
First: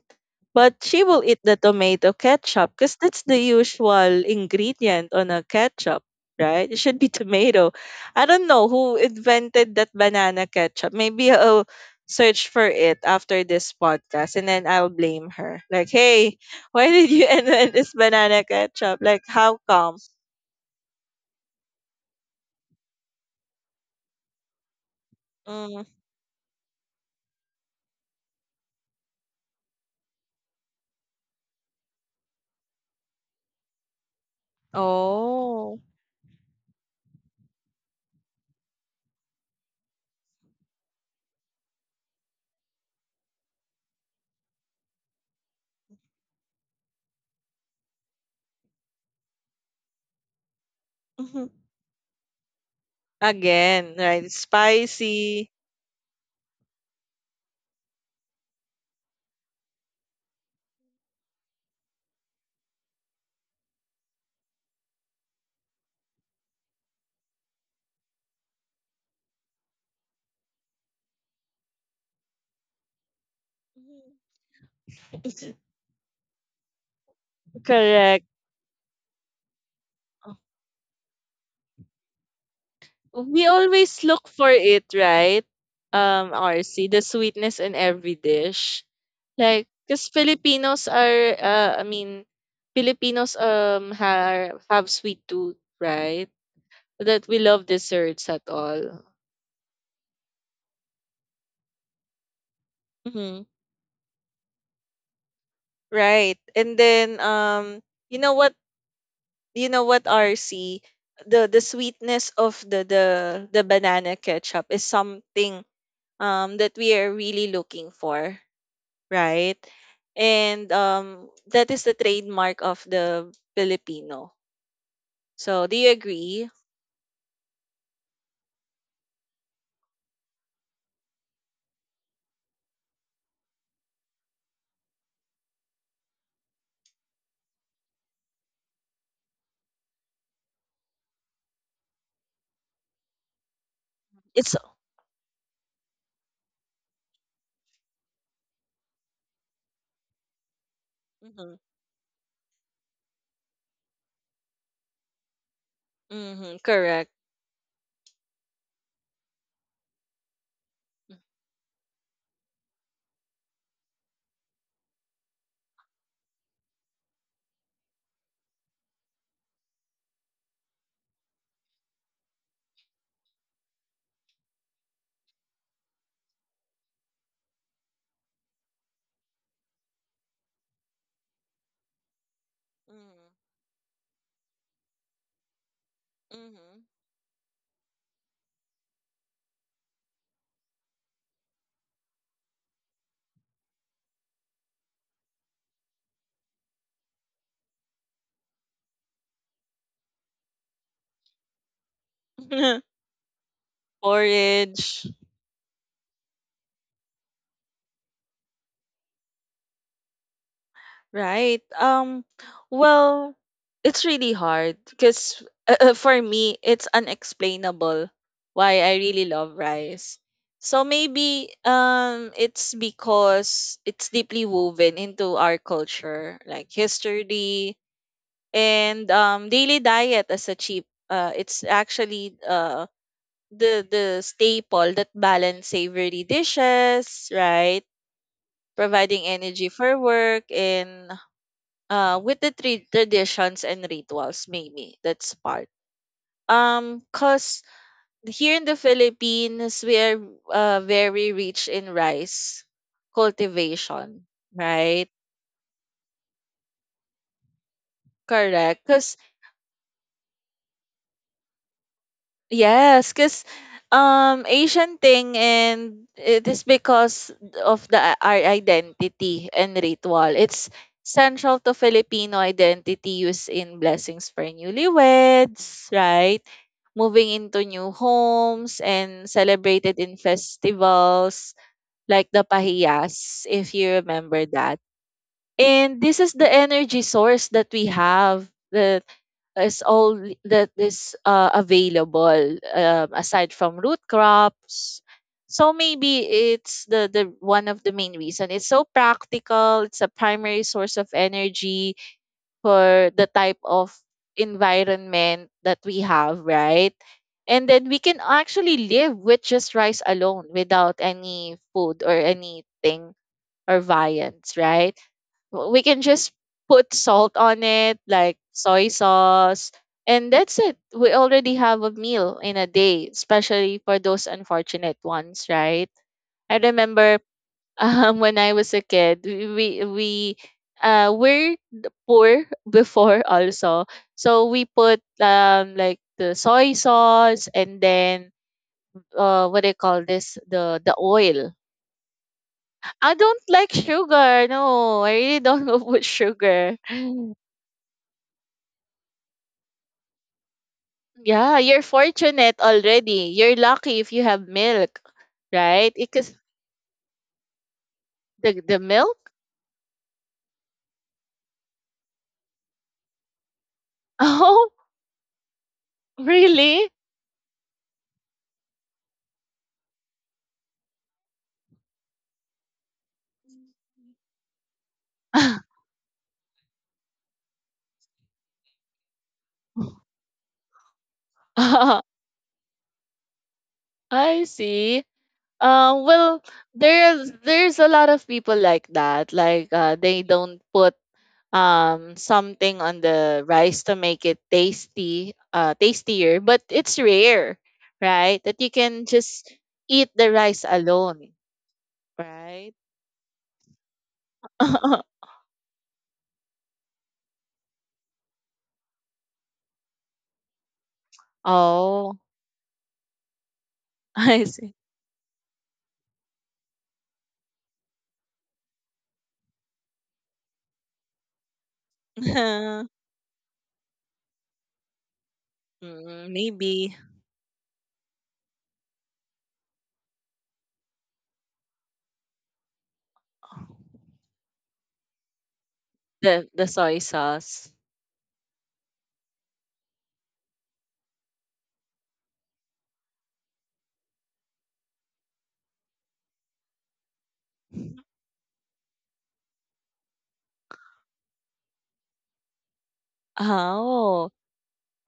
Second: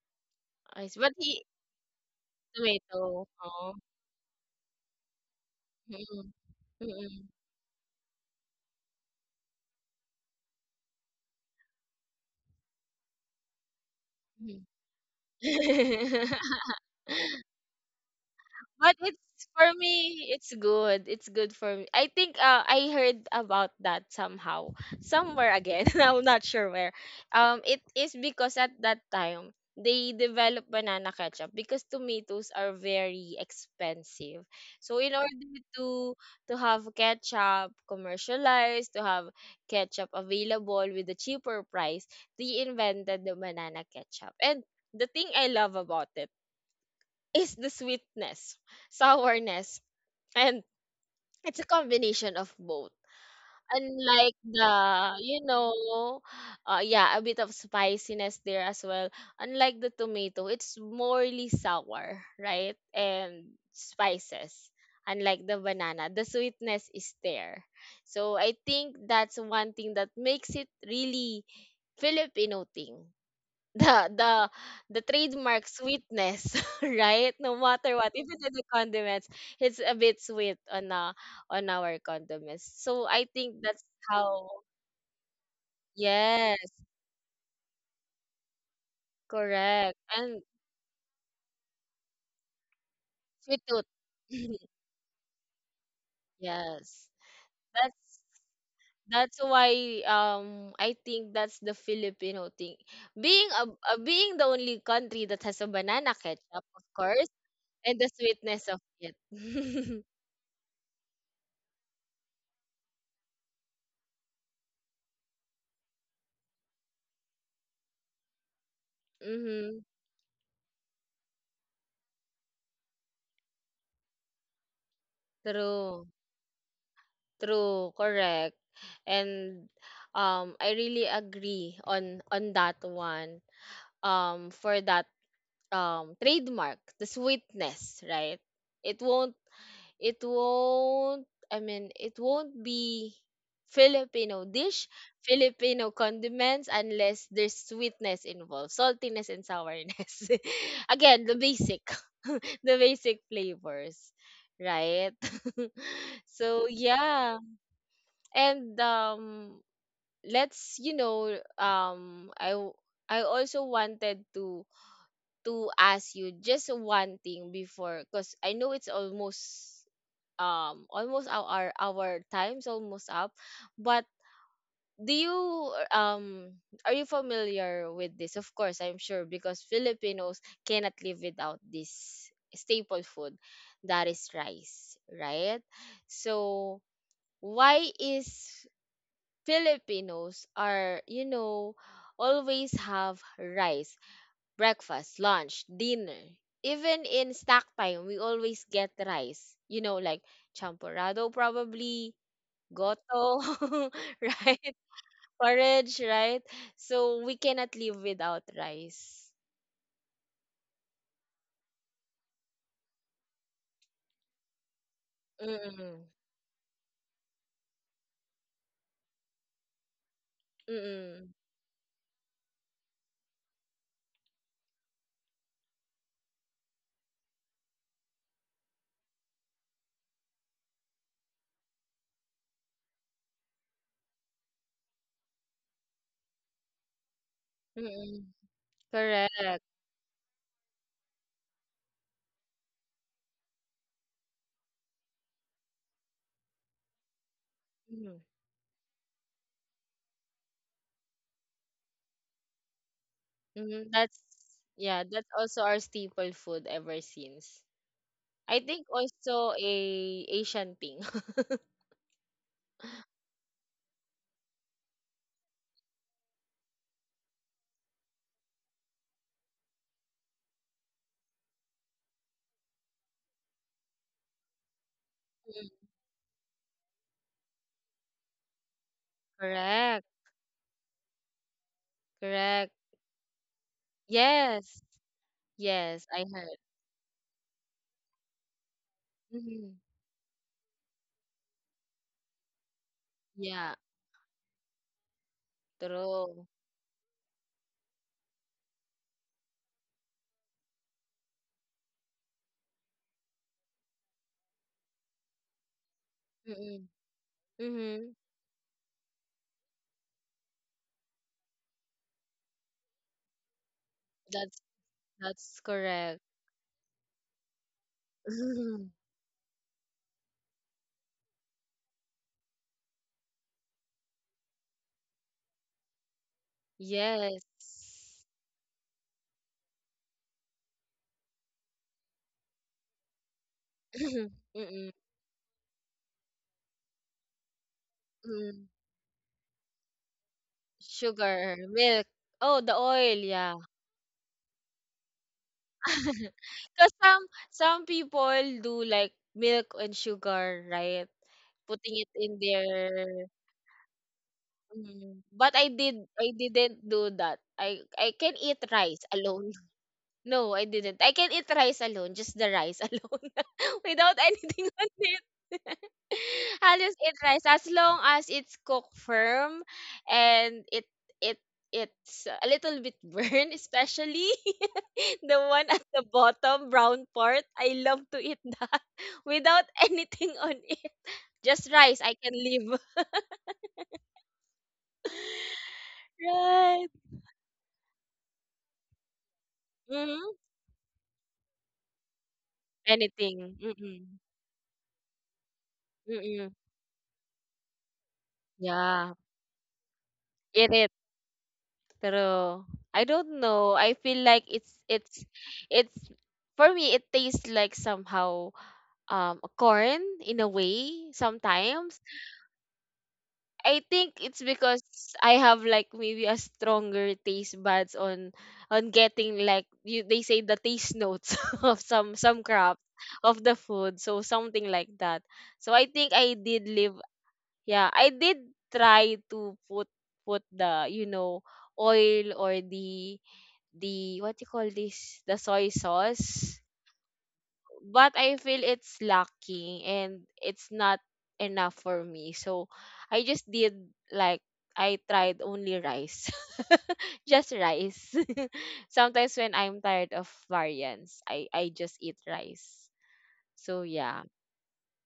Speaker 2: But
Speaker 1: I see.
Speaker 2: she
Speaker 1: But
Speaker 2: will eat
Speaker 1: he,
Speaker 2: the tomato ketchup because that's
Speaker 1: tomato.
Speaker 2: the
Speaker 1: Oh.
Speaker 2: usual ingredient on a ketchup,
Speaker 1: Mm-mm.
Speaker 2: right? It should be [laughs]
Speaker 1: Mm-mm.
Speaker 2: tomato. I don't know who invented that banana ketchup. Maybe I'll search for it after this podcast and then I'll blame her. Like,
Speaker 1: Mm.
Speaker 2: hey, why did you [laughs]
Speaker 1: [laughs]
Speaker 2: invent this banana
Speaker 1: But
Speaker 2: ketchup? Like,
Speaker 1: it's
Speaker 2: how
Speaker 1: for
Speaker 2: come?
Speaker 1: me, it's good. It's good for me. I think I heard about that somehow, somewhere
Speaker 2: Mm.
Speaker 1: again. [laughs] I'm not sure where. It is because at that time they developed banana ketchup because tomatoes are very expensive. So in order
Speaker 2: Oh.
Speaker 1: to to have ketchup commercialized, to have ketchup available with a cheaper price, they invented the banana ketchup. And the thing I love about it is the sweetness, sourness, and
Speaker 2: Mhm.
Speaker 1: it's a combination of both.
Speaker 2: Again, right?
Speaker 1: Unlike
Speaker 2: It's
Speaker 1: the, you
Speaker 2: spicy.
Speaker 1: know, yeah, a bit of spiciness there as well. Unlike the tomato, it's morely sour, right? And spices. Unlike the banana, the sweetness is there. So I think that's one thing that makes it really Filipino thing, the
Speaker 2: Mhm.
Speaker 1: the trademark sweetness, [laughs] right? No matter what,
Speaker 2: Correct.
Speaker 1: even in the condiments, it's a bit sweet on, on our condiments. So I
Speaker 2: We
Speaker 1: think that's
Speaker 2: always look
Speaker 1: how.
Speaker 2: for it, right?
Speaker 1: Yes,
Speaker 2: RC, the sweetness in every dish. Like,
Speaker 1: correct.
Speaker 2: because
Speaker 1: And
Speaker 2: Filipinos are, I mean, Filipinos
Speaker 1: sweet tooth.
Speaker 2: have
Speaker 1: [laughs]
Speaker 2: have sweet tooth, right?
Speaker 1: Yes,
Speaker 2: That we love
Speaker 1: that's
Speaker 2: desserts at all.
Speaker 1: that's why I think that's the Filipino thing.
Speaker 2: Hmm.
Speaker 1: Being a being the only country that has a banana
Speaker 2: Right.
Speaker 1: ketchup,
Speaker 2: And
Speaker 1: of
Speaker 2: then
Speaker 1: course, and the
Speaker 2: you know what?
Speaker 1: sweetness of it.
Speaker 2: You know
Speaker 1: [laughs]
Speaker 2: what RC, the sweetness of the banana ketchup is something that we are really looking for, right?
Speaker 1: Mm-hmm.
Speaker 2: And that is the trademark of the Filipino, so do you
Speaker 1: True.
Speaker 2: agree?
Speaker 1: True, correct. And I really agree on that one. For that trademark, the sweetness, right? It won't it won't, I mean it won't be Filipino
Speaker 2: It's
Speaker 1: dish, Filipino condiments unless there's sweetness involved, saltiness and sourness. [laughs] Again, the
Speaker 2: mm-hmm,
Speaker 1: [laughs] the basic flavors, right? [laughs]
Speaker 2: mm-hmm,
Speaker 1: So
Speaker 2: correct.
Speaker 1: yeah. And let's you know I w- I also wanted to ask you just one thing before, because I know it's almost, almost our time's almost up. But do you are you familiar with this? Of course I'm sure, because Filipinos cannot live without this staple food, that is rice, right?
Speaker 2: Mm-hmm.
Speaker 1: So why is Filipinos are, always have rice, breakfast, lunch, dinner. Even in snack time, we always get rice. You know, like champorado probably, goto,
Speaker 2: [laughs]
Speaker 1: [laughs] right?
Speaker 2: Porridge.
Speaker 1: Porridge, right? So we cannot live without rice.
Speaker 2: Right. Well, it's really hard because
Speaker 1: Mm-mm.
Speaker 2: for me it's unexplainable why I really love rice. So
Speaker 1: Mm-mm.
Speaker 2: maybe it's because it's deeply woven into our culture, like history, and daily diet as a cheap it's actually the staple that balance savory dishes, right?
Speaker 1: Mm-mm.
Speaker 2: Providing
Speaker 1: Correct.
Speaker 2: energy for work and with the traditions and rituals, maybe that's part, cuz
Speaker 1: Mm-hmm.
Speaker 2: here in the Philippines we are very rich in rice
Speaker 1: That's
Speaker 2: cultivation,
Speaker 1: yeah,
Speaker 2: right?
Speaker 1: that's also our staple food ever since. I
Speaker 2: Correct,
Speaker 1: think
Speaker 2: cuz
Speaker 1: also a Asian thing.
Speaker 2: yes, because Asian thing, and it is because of the our identity and ritual. It's central to Filipino identity, used in blessings for newlyweds,
Speaker 1: [laughs]
Speaker 2: right? Moving into new homes and celebrated
Speaker 1: Correct.
Speaker 2: in festivals like the
Speaker 1: Correct.
Speaker 2: Pahiyas, if you remember that.
Speaker 1: Yes.
Speaker 2: And
Speaker 1: Yes,
Speaker 2: this
Speaker 1: I
Speaker 2: is the
Speaker 1: heard.
Speaker 2: energy source that we have. The
Speaker 1: hmm
Speaker 2: is all that is available, aside
Speaker 1: Yeah,
Speaker 2: from root crops. So maybe
Speaker 1: true.
Speaker 2: it's the one of the main reason. It's so practical. It's a primary source of energy for the type of environment that we have,
Speaker 1: Mm-hmm.
Speaker 2: right? And then we
Speaker 1: Mm-hmm.
Speaker 2: can actually live with just rice alone without any food or anything or viands,
Speaker 1: That's
Speaker 2: right?
Speaker 1: that's
Speaker 2: We can
Speaker 1: correct.
Speaker 2: just put salt on it like soy
Speaker 1: [laughs]
Speaker 2: sauce, and that's it, we already have a meal in a day, especially for those unfortunate ones, right? I remember [laughs]
Speaker 1: Yes.
Speaker 2: when I was a kid, we're poor before also,
Speaker 1: [clears throat]
Speaker 2: so we
Speaker 1: Mm-mm.
Speaker 2: put like the soy sauce, and then
Speaker 1: Mm.
Speaker 2: what do you call this, the oil.
Speaker 1: Sugar, milk. Oh, the
Speaker 2: I
Speaker 1: oil,
Speaker 2: don't
Speaker 1: yeah.
Speaker 2: like sugar. No, I really don't [laughs] put
Speaker 1: [laughs]
Speaker 2: sugar.
Speaker 1: Because some people do like milk and sugar, right?
Speaker 2: Yeah, you're
Speaker 1: Putting it in
Speaker 2: fortunate
Speaker 1: their.
Speaker 2: already. You're lucky if you have milk,
Speaker 1: Mm, but
Speaker 2: right?
Speaker 1: I
Speaker 2: Because
Speaker 1: didn't do that. I can eat
Speaker 2: the
Speaker 1: rice
Speaker 2: milk?
Speaker 1: alone. [laughs] No, I didn't. I can eat rice alone, just the rice [laughs] alone [laughs] without
Speaker 2: [laughs] Oh,
Speaker 1: anything on it. [laughs] I'll
Speaker 2: really?
Speaker 1: just eat rice as long as it's cooked firm, and it it's a little bit burned, especially [laughs] the one at
Speaker 2: [laughs]
Speaker 1: the bottom brown part. I love to eat that [laughs] without anything on it. Just rice, I can live. [laughs]
Speaker 2: I see. Well,
Speaker 1: Right.
Speaker 2: there's a lot of people like that. Like they
Speaker 1: Mm-hmm.
Speaker 2: don't put something on the
Speaker 1: Anything,
Speaker 2: rice to
Speaker 1: mm,
Speaker 2: make it tasty, tastier.
Speaker 1: mm.
Speaker 2: But it's rare, right? That you can
Speaker 1: Yeah,
Speaker 2: just eat the rice
Speaker 1: eat it,
Speaker 2: alone,
Speaker 1: pero
Speaker 2: right?
Speaker 1: I don't know, I feel like
Speaker 2: [laughs]
Speaker 1: it's for me, it tastes like somehow, corn in a way sometimes.
Speaker 2: Oh,
Speaker 1: I think it's
Speaker 2: I see.
Speaker 1: because I have like maybe a stronger taste buds on getting like you they say the taste notes [laughs] of some crop
Speaker 2: [laughs]
Speaker 1: of the food, so something like that. So I think
Speaker 2: Mm,
Speaker 1: I did
Speaker 2: maybe
Speaker 1: live. Yeah, I did try to put the oil, or the what you call this, the soy
Speaker 2: the
Speaker 1: sauce,
Speaker 2: soy sauce.
Speaker 1: but I feel it's lacking and it's not enough for me. So I just did, like I tried only rice, [laughs] just rice. [laughs] Sometimes when I'm tired of variants, I just eat rice.
Speaker 2: Ah,
Speaker 1: So yeah,
Speaker 2: oh,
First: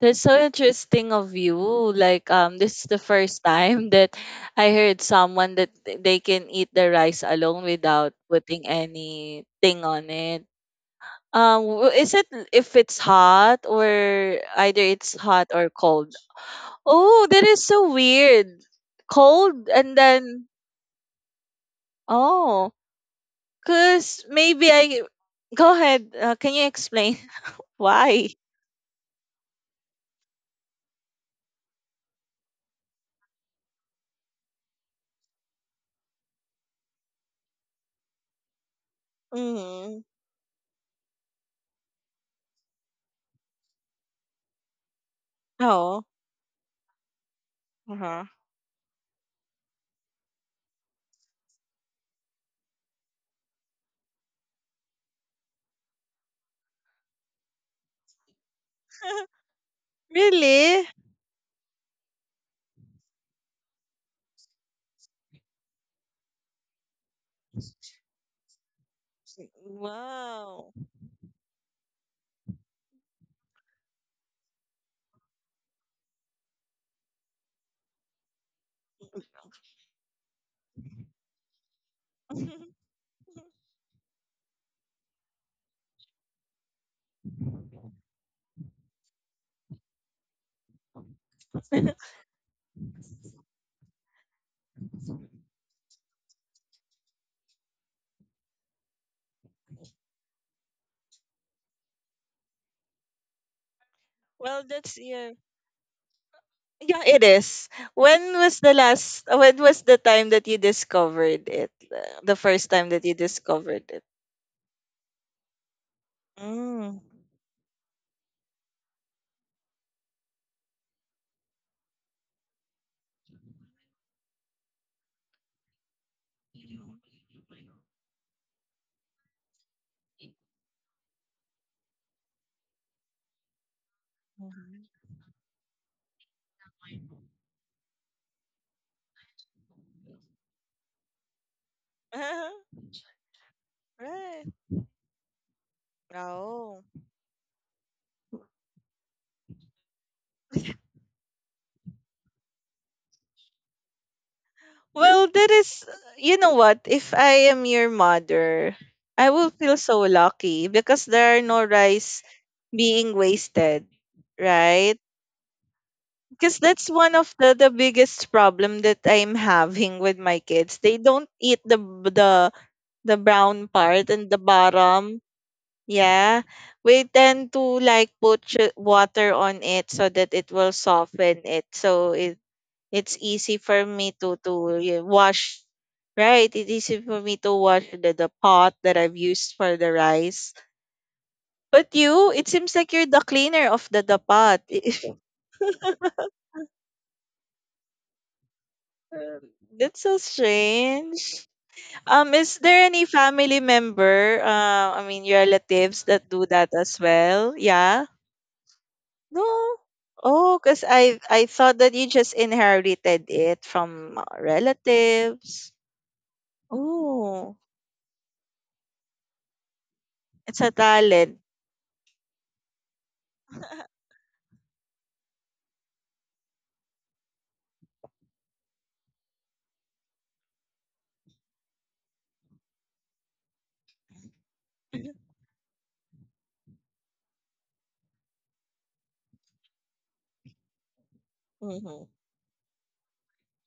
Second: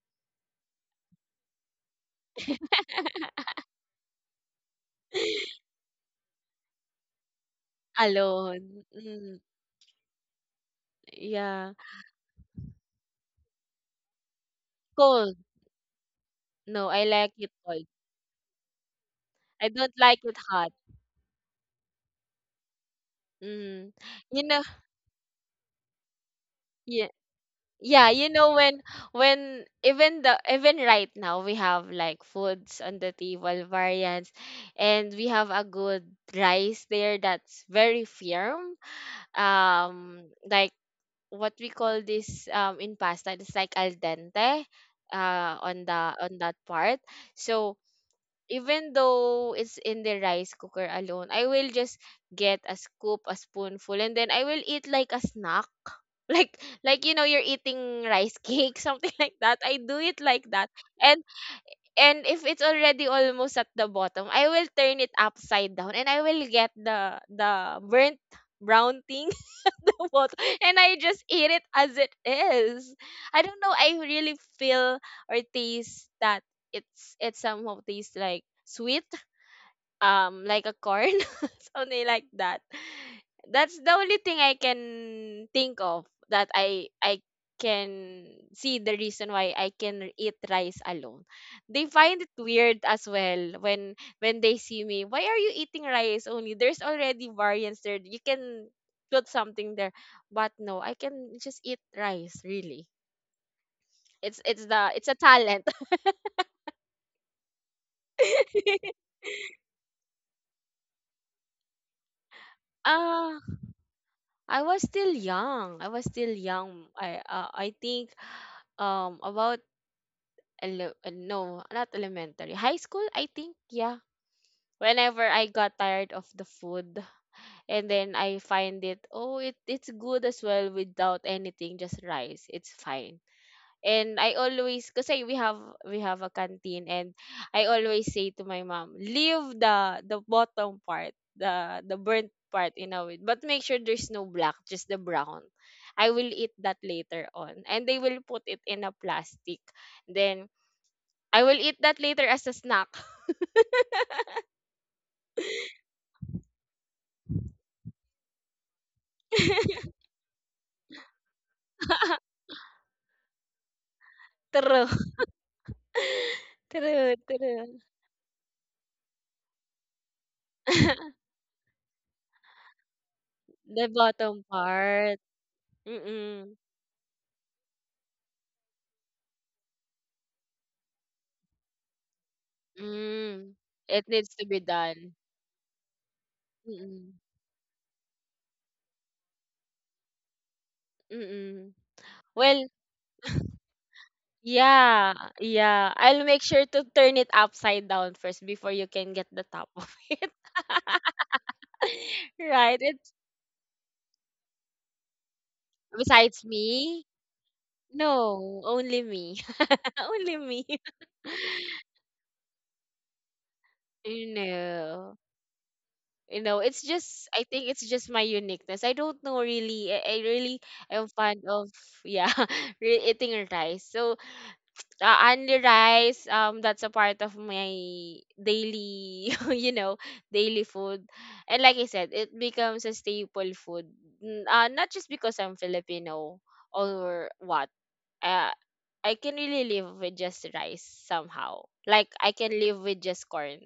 Speaker 2: that's so interesting of you. Like this is the first time that I heard someone that they can eat the rice alone without
Speaker 1: alone.
Speaker 2: putting
Speaker 1: Mm,
Speaker 2: anything on it.
Speaker 1: yeah,
Speaker 2: Is it if it's hot or either it's
Speaker 1: cold.
Speaker 2: hot or cold?
Speaker 1: No,
Speaker 2: Oh, that is so weird. Cold,
Speaker 1: I don't
Speaker 2: and
Speaker 1: like it
Speaker 2: then
Speaker 1: hot.
Speaker 2: oh.
Speaker 1: Mm.
Speaker 2: Cause
Speaker 1: You know,
Speaker 2: maybe I go ahead. Can you
Speaker 1: yeah,
Speaker 2: explain [laughs]
Speaker 1: yeah. You
Speaker 2: why?
Speaker 1: know, when even right now we have like foods on the table variants, and we have a good rice there that's very firm.
Speaker 2: Mm.
Speaker 1: Like what we call this, in pasta, it's like al dente. On the
Speaker 2: Oh.
Speaker 1: on that part, so
Speaker 2: Uh-huh.
Speaker 1: even though it's in the rice cooker alone, I will just get a scoop, a spoonful, and then I will eat like a snack. [laughs] Like, you're eating rice cake, [laughs] something like that. I do
Speaker 2: [laughs]
Speaker 1: it like that.
Speaker 2: Really?
Speaker 1: And if it's already almost at the bottom, I will turn it upside down and I will get the burnt brown thing, [laughs] the bottom,
Speaker 2: Wow.
Speaker 1: and I just eat it as it is. I don't know, I really feel or taste that it somehow tastes like sweet, like a corn, [laughs] something like that.
Speaker 2: [laughs]
Speaker 1: That's the only thing I can think of, that I can see the reason why I can eat rice alone. They find it weird as well, when they see me, why are you eating rice only, there's already variants there, you can put something there, but no, I can just eat rice, really.
Speaker 2: Well, that's
Speaker 1: It's a
Speaker 2: yeah.
Speaker 1: talent. [laughs]
Speaker 2: Yeah, it is. When was the last? When was the time that you discovered it? The first time that you
Speaker 1: Ah.
Speaker 2: discovered it.
Speaker 1: I was still young. I was still young.
Speaker 2: Mm.
Speaker 1: I think about no, not elementary. High school, I think, yeah. Whenever I got tired of the food and then I find it, oh, it's good as well without anything, just rice. It's fine. And I
Speaker 2: Mhm.
Speaker 1: always, kasi we have a canteen, and I always say to my mom, leave the bottom part, the burnt
Speaker 2: [laughs]
Speaker 1: part in a way, but make sure there's no
Speaker 2: Right.
Speaker 1: black, just the brown. I will eat that
Speaker 2: Oh.
Speaker 1: later on. And they will put it in a plastic. Then I will eat that later as a snack.
Speaker 2: Well, that is, you know what? If I am your mother, I will feel
Speaker 1: [laughs]
Speaker 2: so lucky because there are no rice being wasted,
Speaker 1: True,
Speaker 2: right? Because that's one
Speaker 1: true,
Speaker 2: of the
Speaker 1: true.
Speaker 2: biggest problem that I'm having with my kids. They don't
Speaker 1: [laughs]
Speaker 2: eat the the brown
Speaker 1: The
Speaker 2: part and the
Speaker 1: bottom
Speaker 2: bottom.
Speaker 1: part.
Speaker 2: Yeah,
Speaker 1: Mm-mm.
Speaker 2: we tend to like put water on it so that it will soften it, so it it's easy
Speaker 1: Mm.
Speaker 2: for me
Speaker 1: It needs
Speaker 2: to
Speaker 1: to be done.
Speaker 2: wash, right, it's easy for
Speaker 1: Mm-mm.
Speaker 2: me to wash the pot that I've used for the rice,
Speaker 1: Mm-mm.
Speaker 2: but you, it seems
Speaker 1: Well,
Speaker 2: like you're the cleaner of the pot.
Speaker 1: yeah,
Speaker 2: [laughs]
Speaker 1: yeah. I'll make sure to turn it upside down first before you can get the top
Speaker 2: That's
Speaker 1: of
Speaker 2: so
Speaker 1: [laughs] it.
Speaker 2: strange. Is there
Speaker 1: Right?
Speaker 2: any
Speaker 1: It's
Speaker 2: family member I mean your relatives that do
Speaker 1: besides
Speaker 2: that as
Speaker 1: me?
Speaker 2: well, yeah,
Speaker 1: No, only
Speaker 2: no?
Speaker 1: me. [laughs] Only
Speaker 2: Oh,
Speaker 1: me.
Speaker 2: because
Speaker 1: [laughs]
Speaker 2: I thought that you just inherited it from
Speaker 1: No.
Speaker 2: relatives.
Speaker 1: You know, it's just, I
Speaker 2: Oh,
Speaker 1: think it's just my uniqueness, I don't know, really, I
Speaker 2: it's
Speaker 1: really
Speaker 2: a
Speaker 1: am
Speaker 2: talent.
Speaker 1: fond of, yeah, [laughs] eating rice. So [tsk] only rice, that's a part of my daily [laughs] daily food, and like I said it becomes a staple food. Not just
Speaker 2: [laughs]
Speaker 1: because I'm Filipino or what, uh, I can really live with just rice somehow.
Speaker 2: Mhm,
Speaker 1: Like I can live with just corn,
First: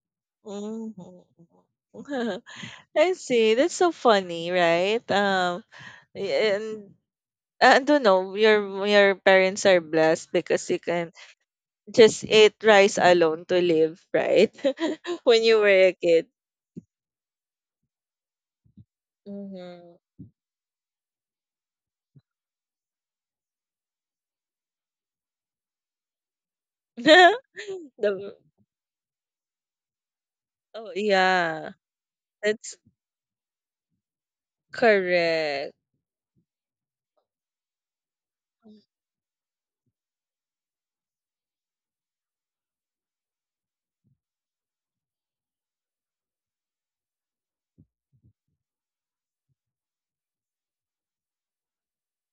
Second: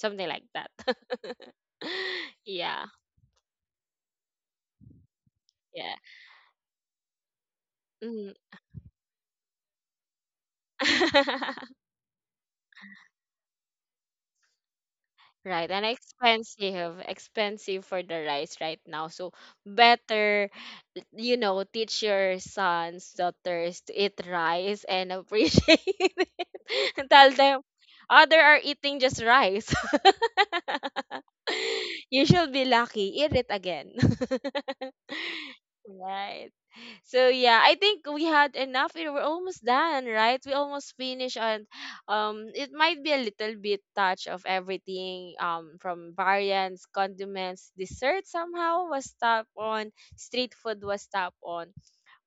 Speaker 1: something like that.
Speaker 2: mhm, mhm.
Speaker 1: [laughs]
Speaker 2: [laughs]
Speaker 1: Yeah,
Speaker 2: I see. That's so funny, right?
Speaker 1: yeah.
Speaker 2: And I don't
Speaker 1: Mhm.
Speaker 2: know. Your parents are blessed because you can
Speaker 1: [laughs]
Speaker 2: just eat rice alone to live, right? [laughs] When you
Speaker 1: Right, and
Speaker 2: were a kid.
Speaker 1: expensive, expensive for the rice right now. So
Speaker 2: Mm-hmm.
Speaker 1: better, teach your sons, daughters to eat rice and appreciate [laughs] it. And tell them,
Speaker 2: [laughs] The,
Speaker 1: other are eating just rice.
Speaker 2: oh
Speaker 1: [laughs]
Speaker 2: yeah,
Speaker 1: You should
Speaker 2: that's
Speaker 1: be lucky. Eat it again. [laughs]
Speaker 2: correct.
Speaker 1: Right. So yeah, I think we had enough. You We're almost done, right? We almost finished on, it might be a little bit touch of everything, from variants, condiments, dessert somehow was top on, street food was top on.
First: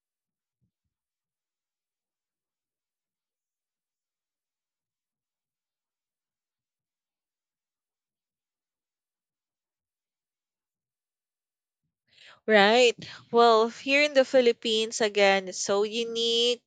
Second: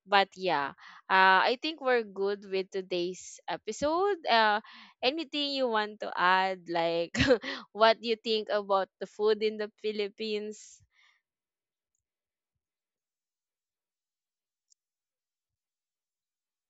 Speaker 1: But yeah, I think we're good with today's episode. Anything you want to add, like [laughs] what you think about the food in the Philippines?
Speaker 2: Right. Well, here in the Philippines, again, it's so unique.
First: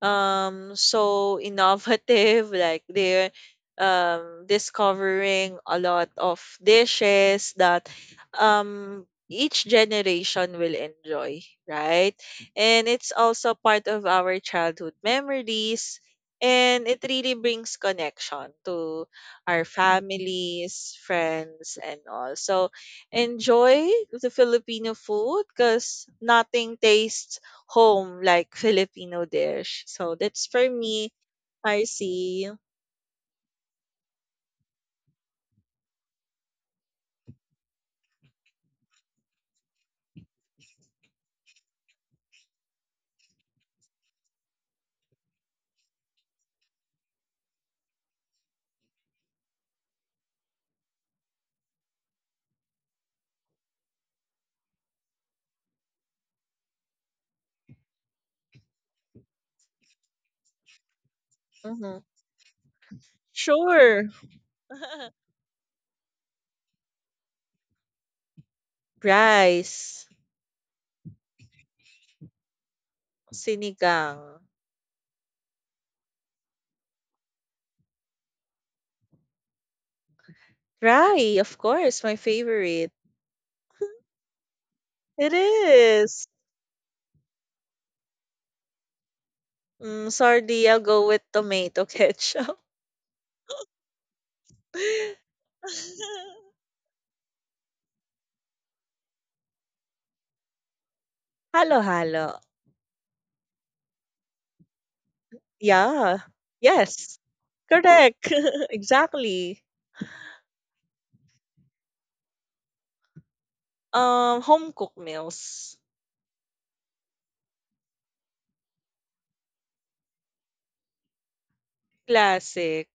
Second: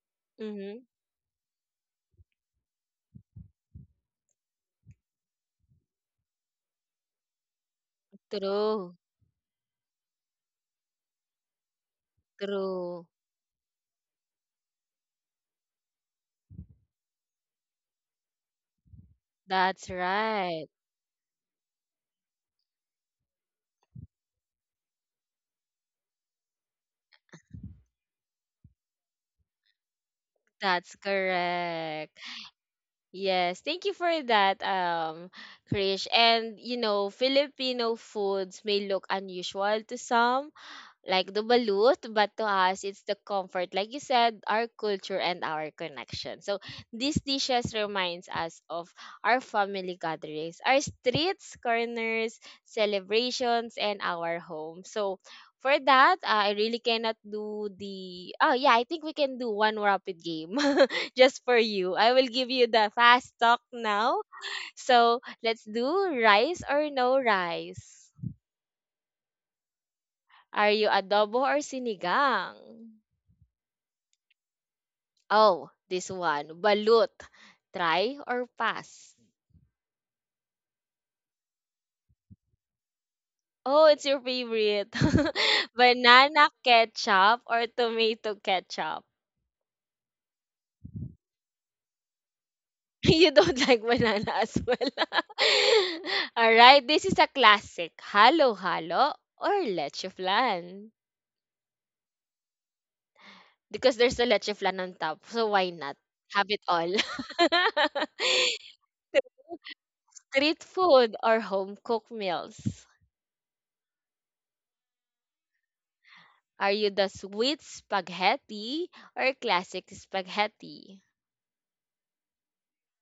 Speaker 1: Mhm.
Speaker 2: So innovative, [laughs] like they're discovering a lot of dishes that
Speaker 1: True.
Speaker 2: each generation will enjoy, right? And
Speaker 1: True.
Speaker 2: it's also part of our childhood memories, and it really brings connection to our
Speaker 1: That's right.
Speaker 2: families, friends, and all, so enjoy the Filipino food, because nothing tastes home like Filipino dish. So that's for
Speaker 1: That's
Speaker 2: me. I
Speaker 1: correct.
Speaker 2: see.
Speaker 1: Yes, thank you for that, Krish. And you know, Filipino foods may look unusual to some, like the balut, but to us, it's the comfort. Like you said, our culture and our connection. So these dishes reminds us of our family gatherings, our streets, corners, celebrations, and our home. So for that, I really cannot do the. Oh yeah, I think we can do one rapid game [laughs] just for you.
Speaker 2: Hmm.
Speaker 1: I will give you the fast talk
Speaker 2: Sure.
Speaker 1: now.
Speaker 2: [laughs]
Speaker 1: So let's do rice or no rice.
Speaker 2: Rice,
Speaker 1: Are you adobo or sinigang?
Speaker 2: sinigang,
Speaker 1: Oh, this one. Balut. Try or pass?
Speaker 2: rye, of course, my favorite.
Speaker 1: Oh, it's your favorite.
Speaker 2: It
Speaker 1: [laughs]
Speaker 2: is.
Speaker 1: Banana ketchup or tomato ketchup?
Speaker 2: Mm, sorry, I'll go with tomato ketchup.
Speaker 1: [laughs] You don't like banana as well.
Speaker 2: [laughs]
Speaker 1: [laughs] All right, this is a classic. Halo halo or leche flan?
Speaker 2: Halo halo.
Speaker 1: Because there's a leche flan on top, so why not
Speaker 2: Yeah.
Speaker 1: have it all?
Speaker 2: Yes. Correct. [laughs]
Speaker 1: [laughs]
Speaker 2: Exactly.
Speaker 1: Street food or home cooked meals?
Speaker 2: Home cooked meals.
Speaker 1: Are you the sweet spaghetti or classic spaghetti?
Speaker 2: Classic.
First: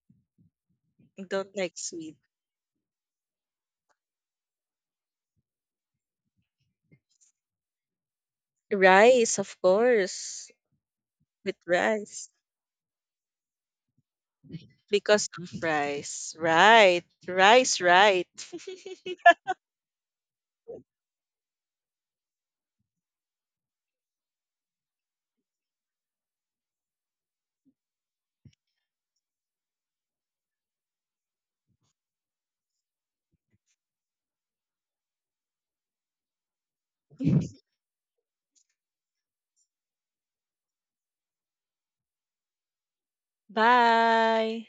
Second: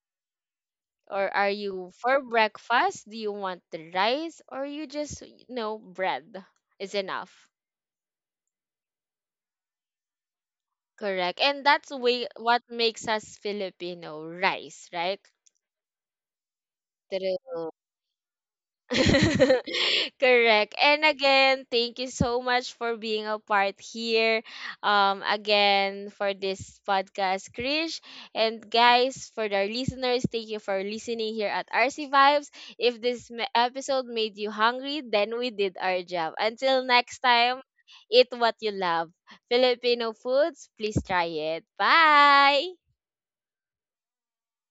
Speaker 1: Or are
Speaker 2: Don't like
Speaker 1: you
Speaker 2: sweet.
Speaker 1: for breakfast? Do you want the rice, or you just bread is enough?
Speaker 2: Rice, of course,
Speaker 1: Correct.
Speaker 2: with
Speaker 1: And that's way
Speaker 2: rice
Speaker 1: what makes us Filipino, rice, right?
Speaker 2: because of rice. Right,
Speaker 1: True.
Speaker 2: rice, right. [laughs]
Speaker 1: [laughs] Correct. And again, thank you so much for being a part here. Again for this podcast, Krish. And guys, for our listeners, thank you for listening here at RC Vibes. If this episode made you hungry, then we did our job. Until next time, eat what you love. Filipino foods, please try it. Bye.
Speaker 2: Bye.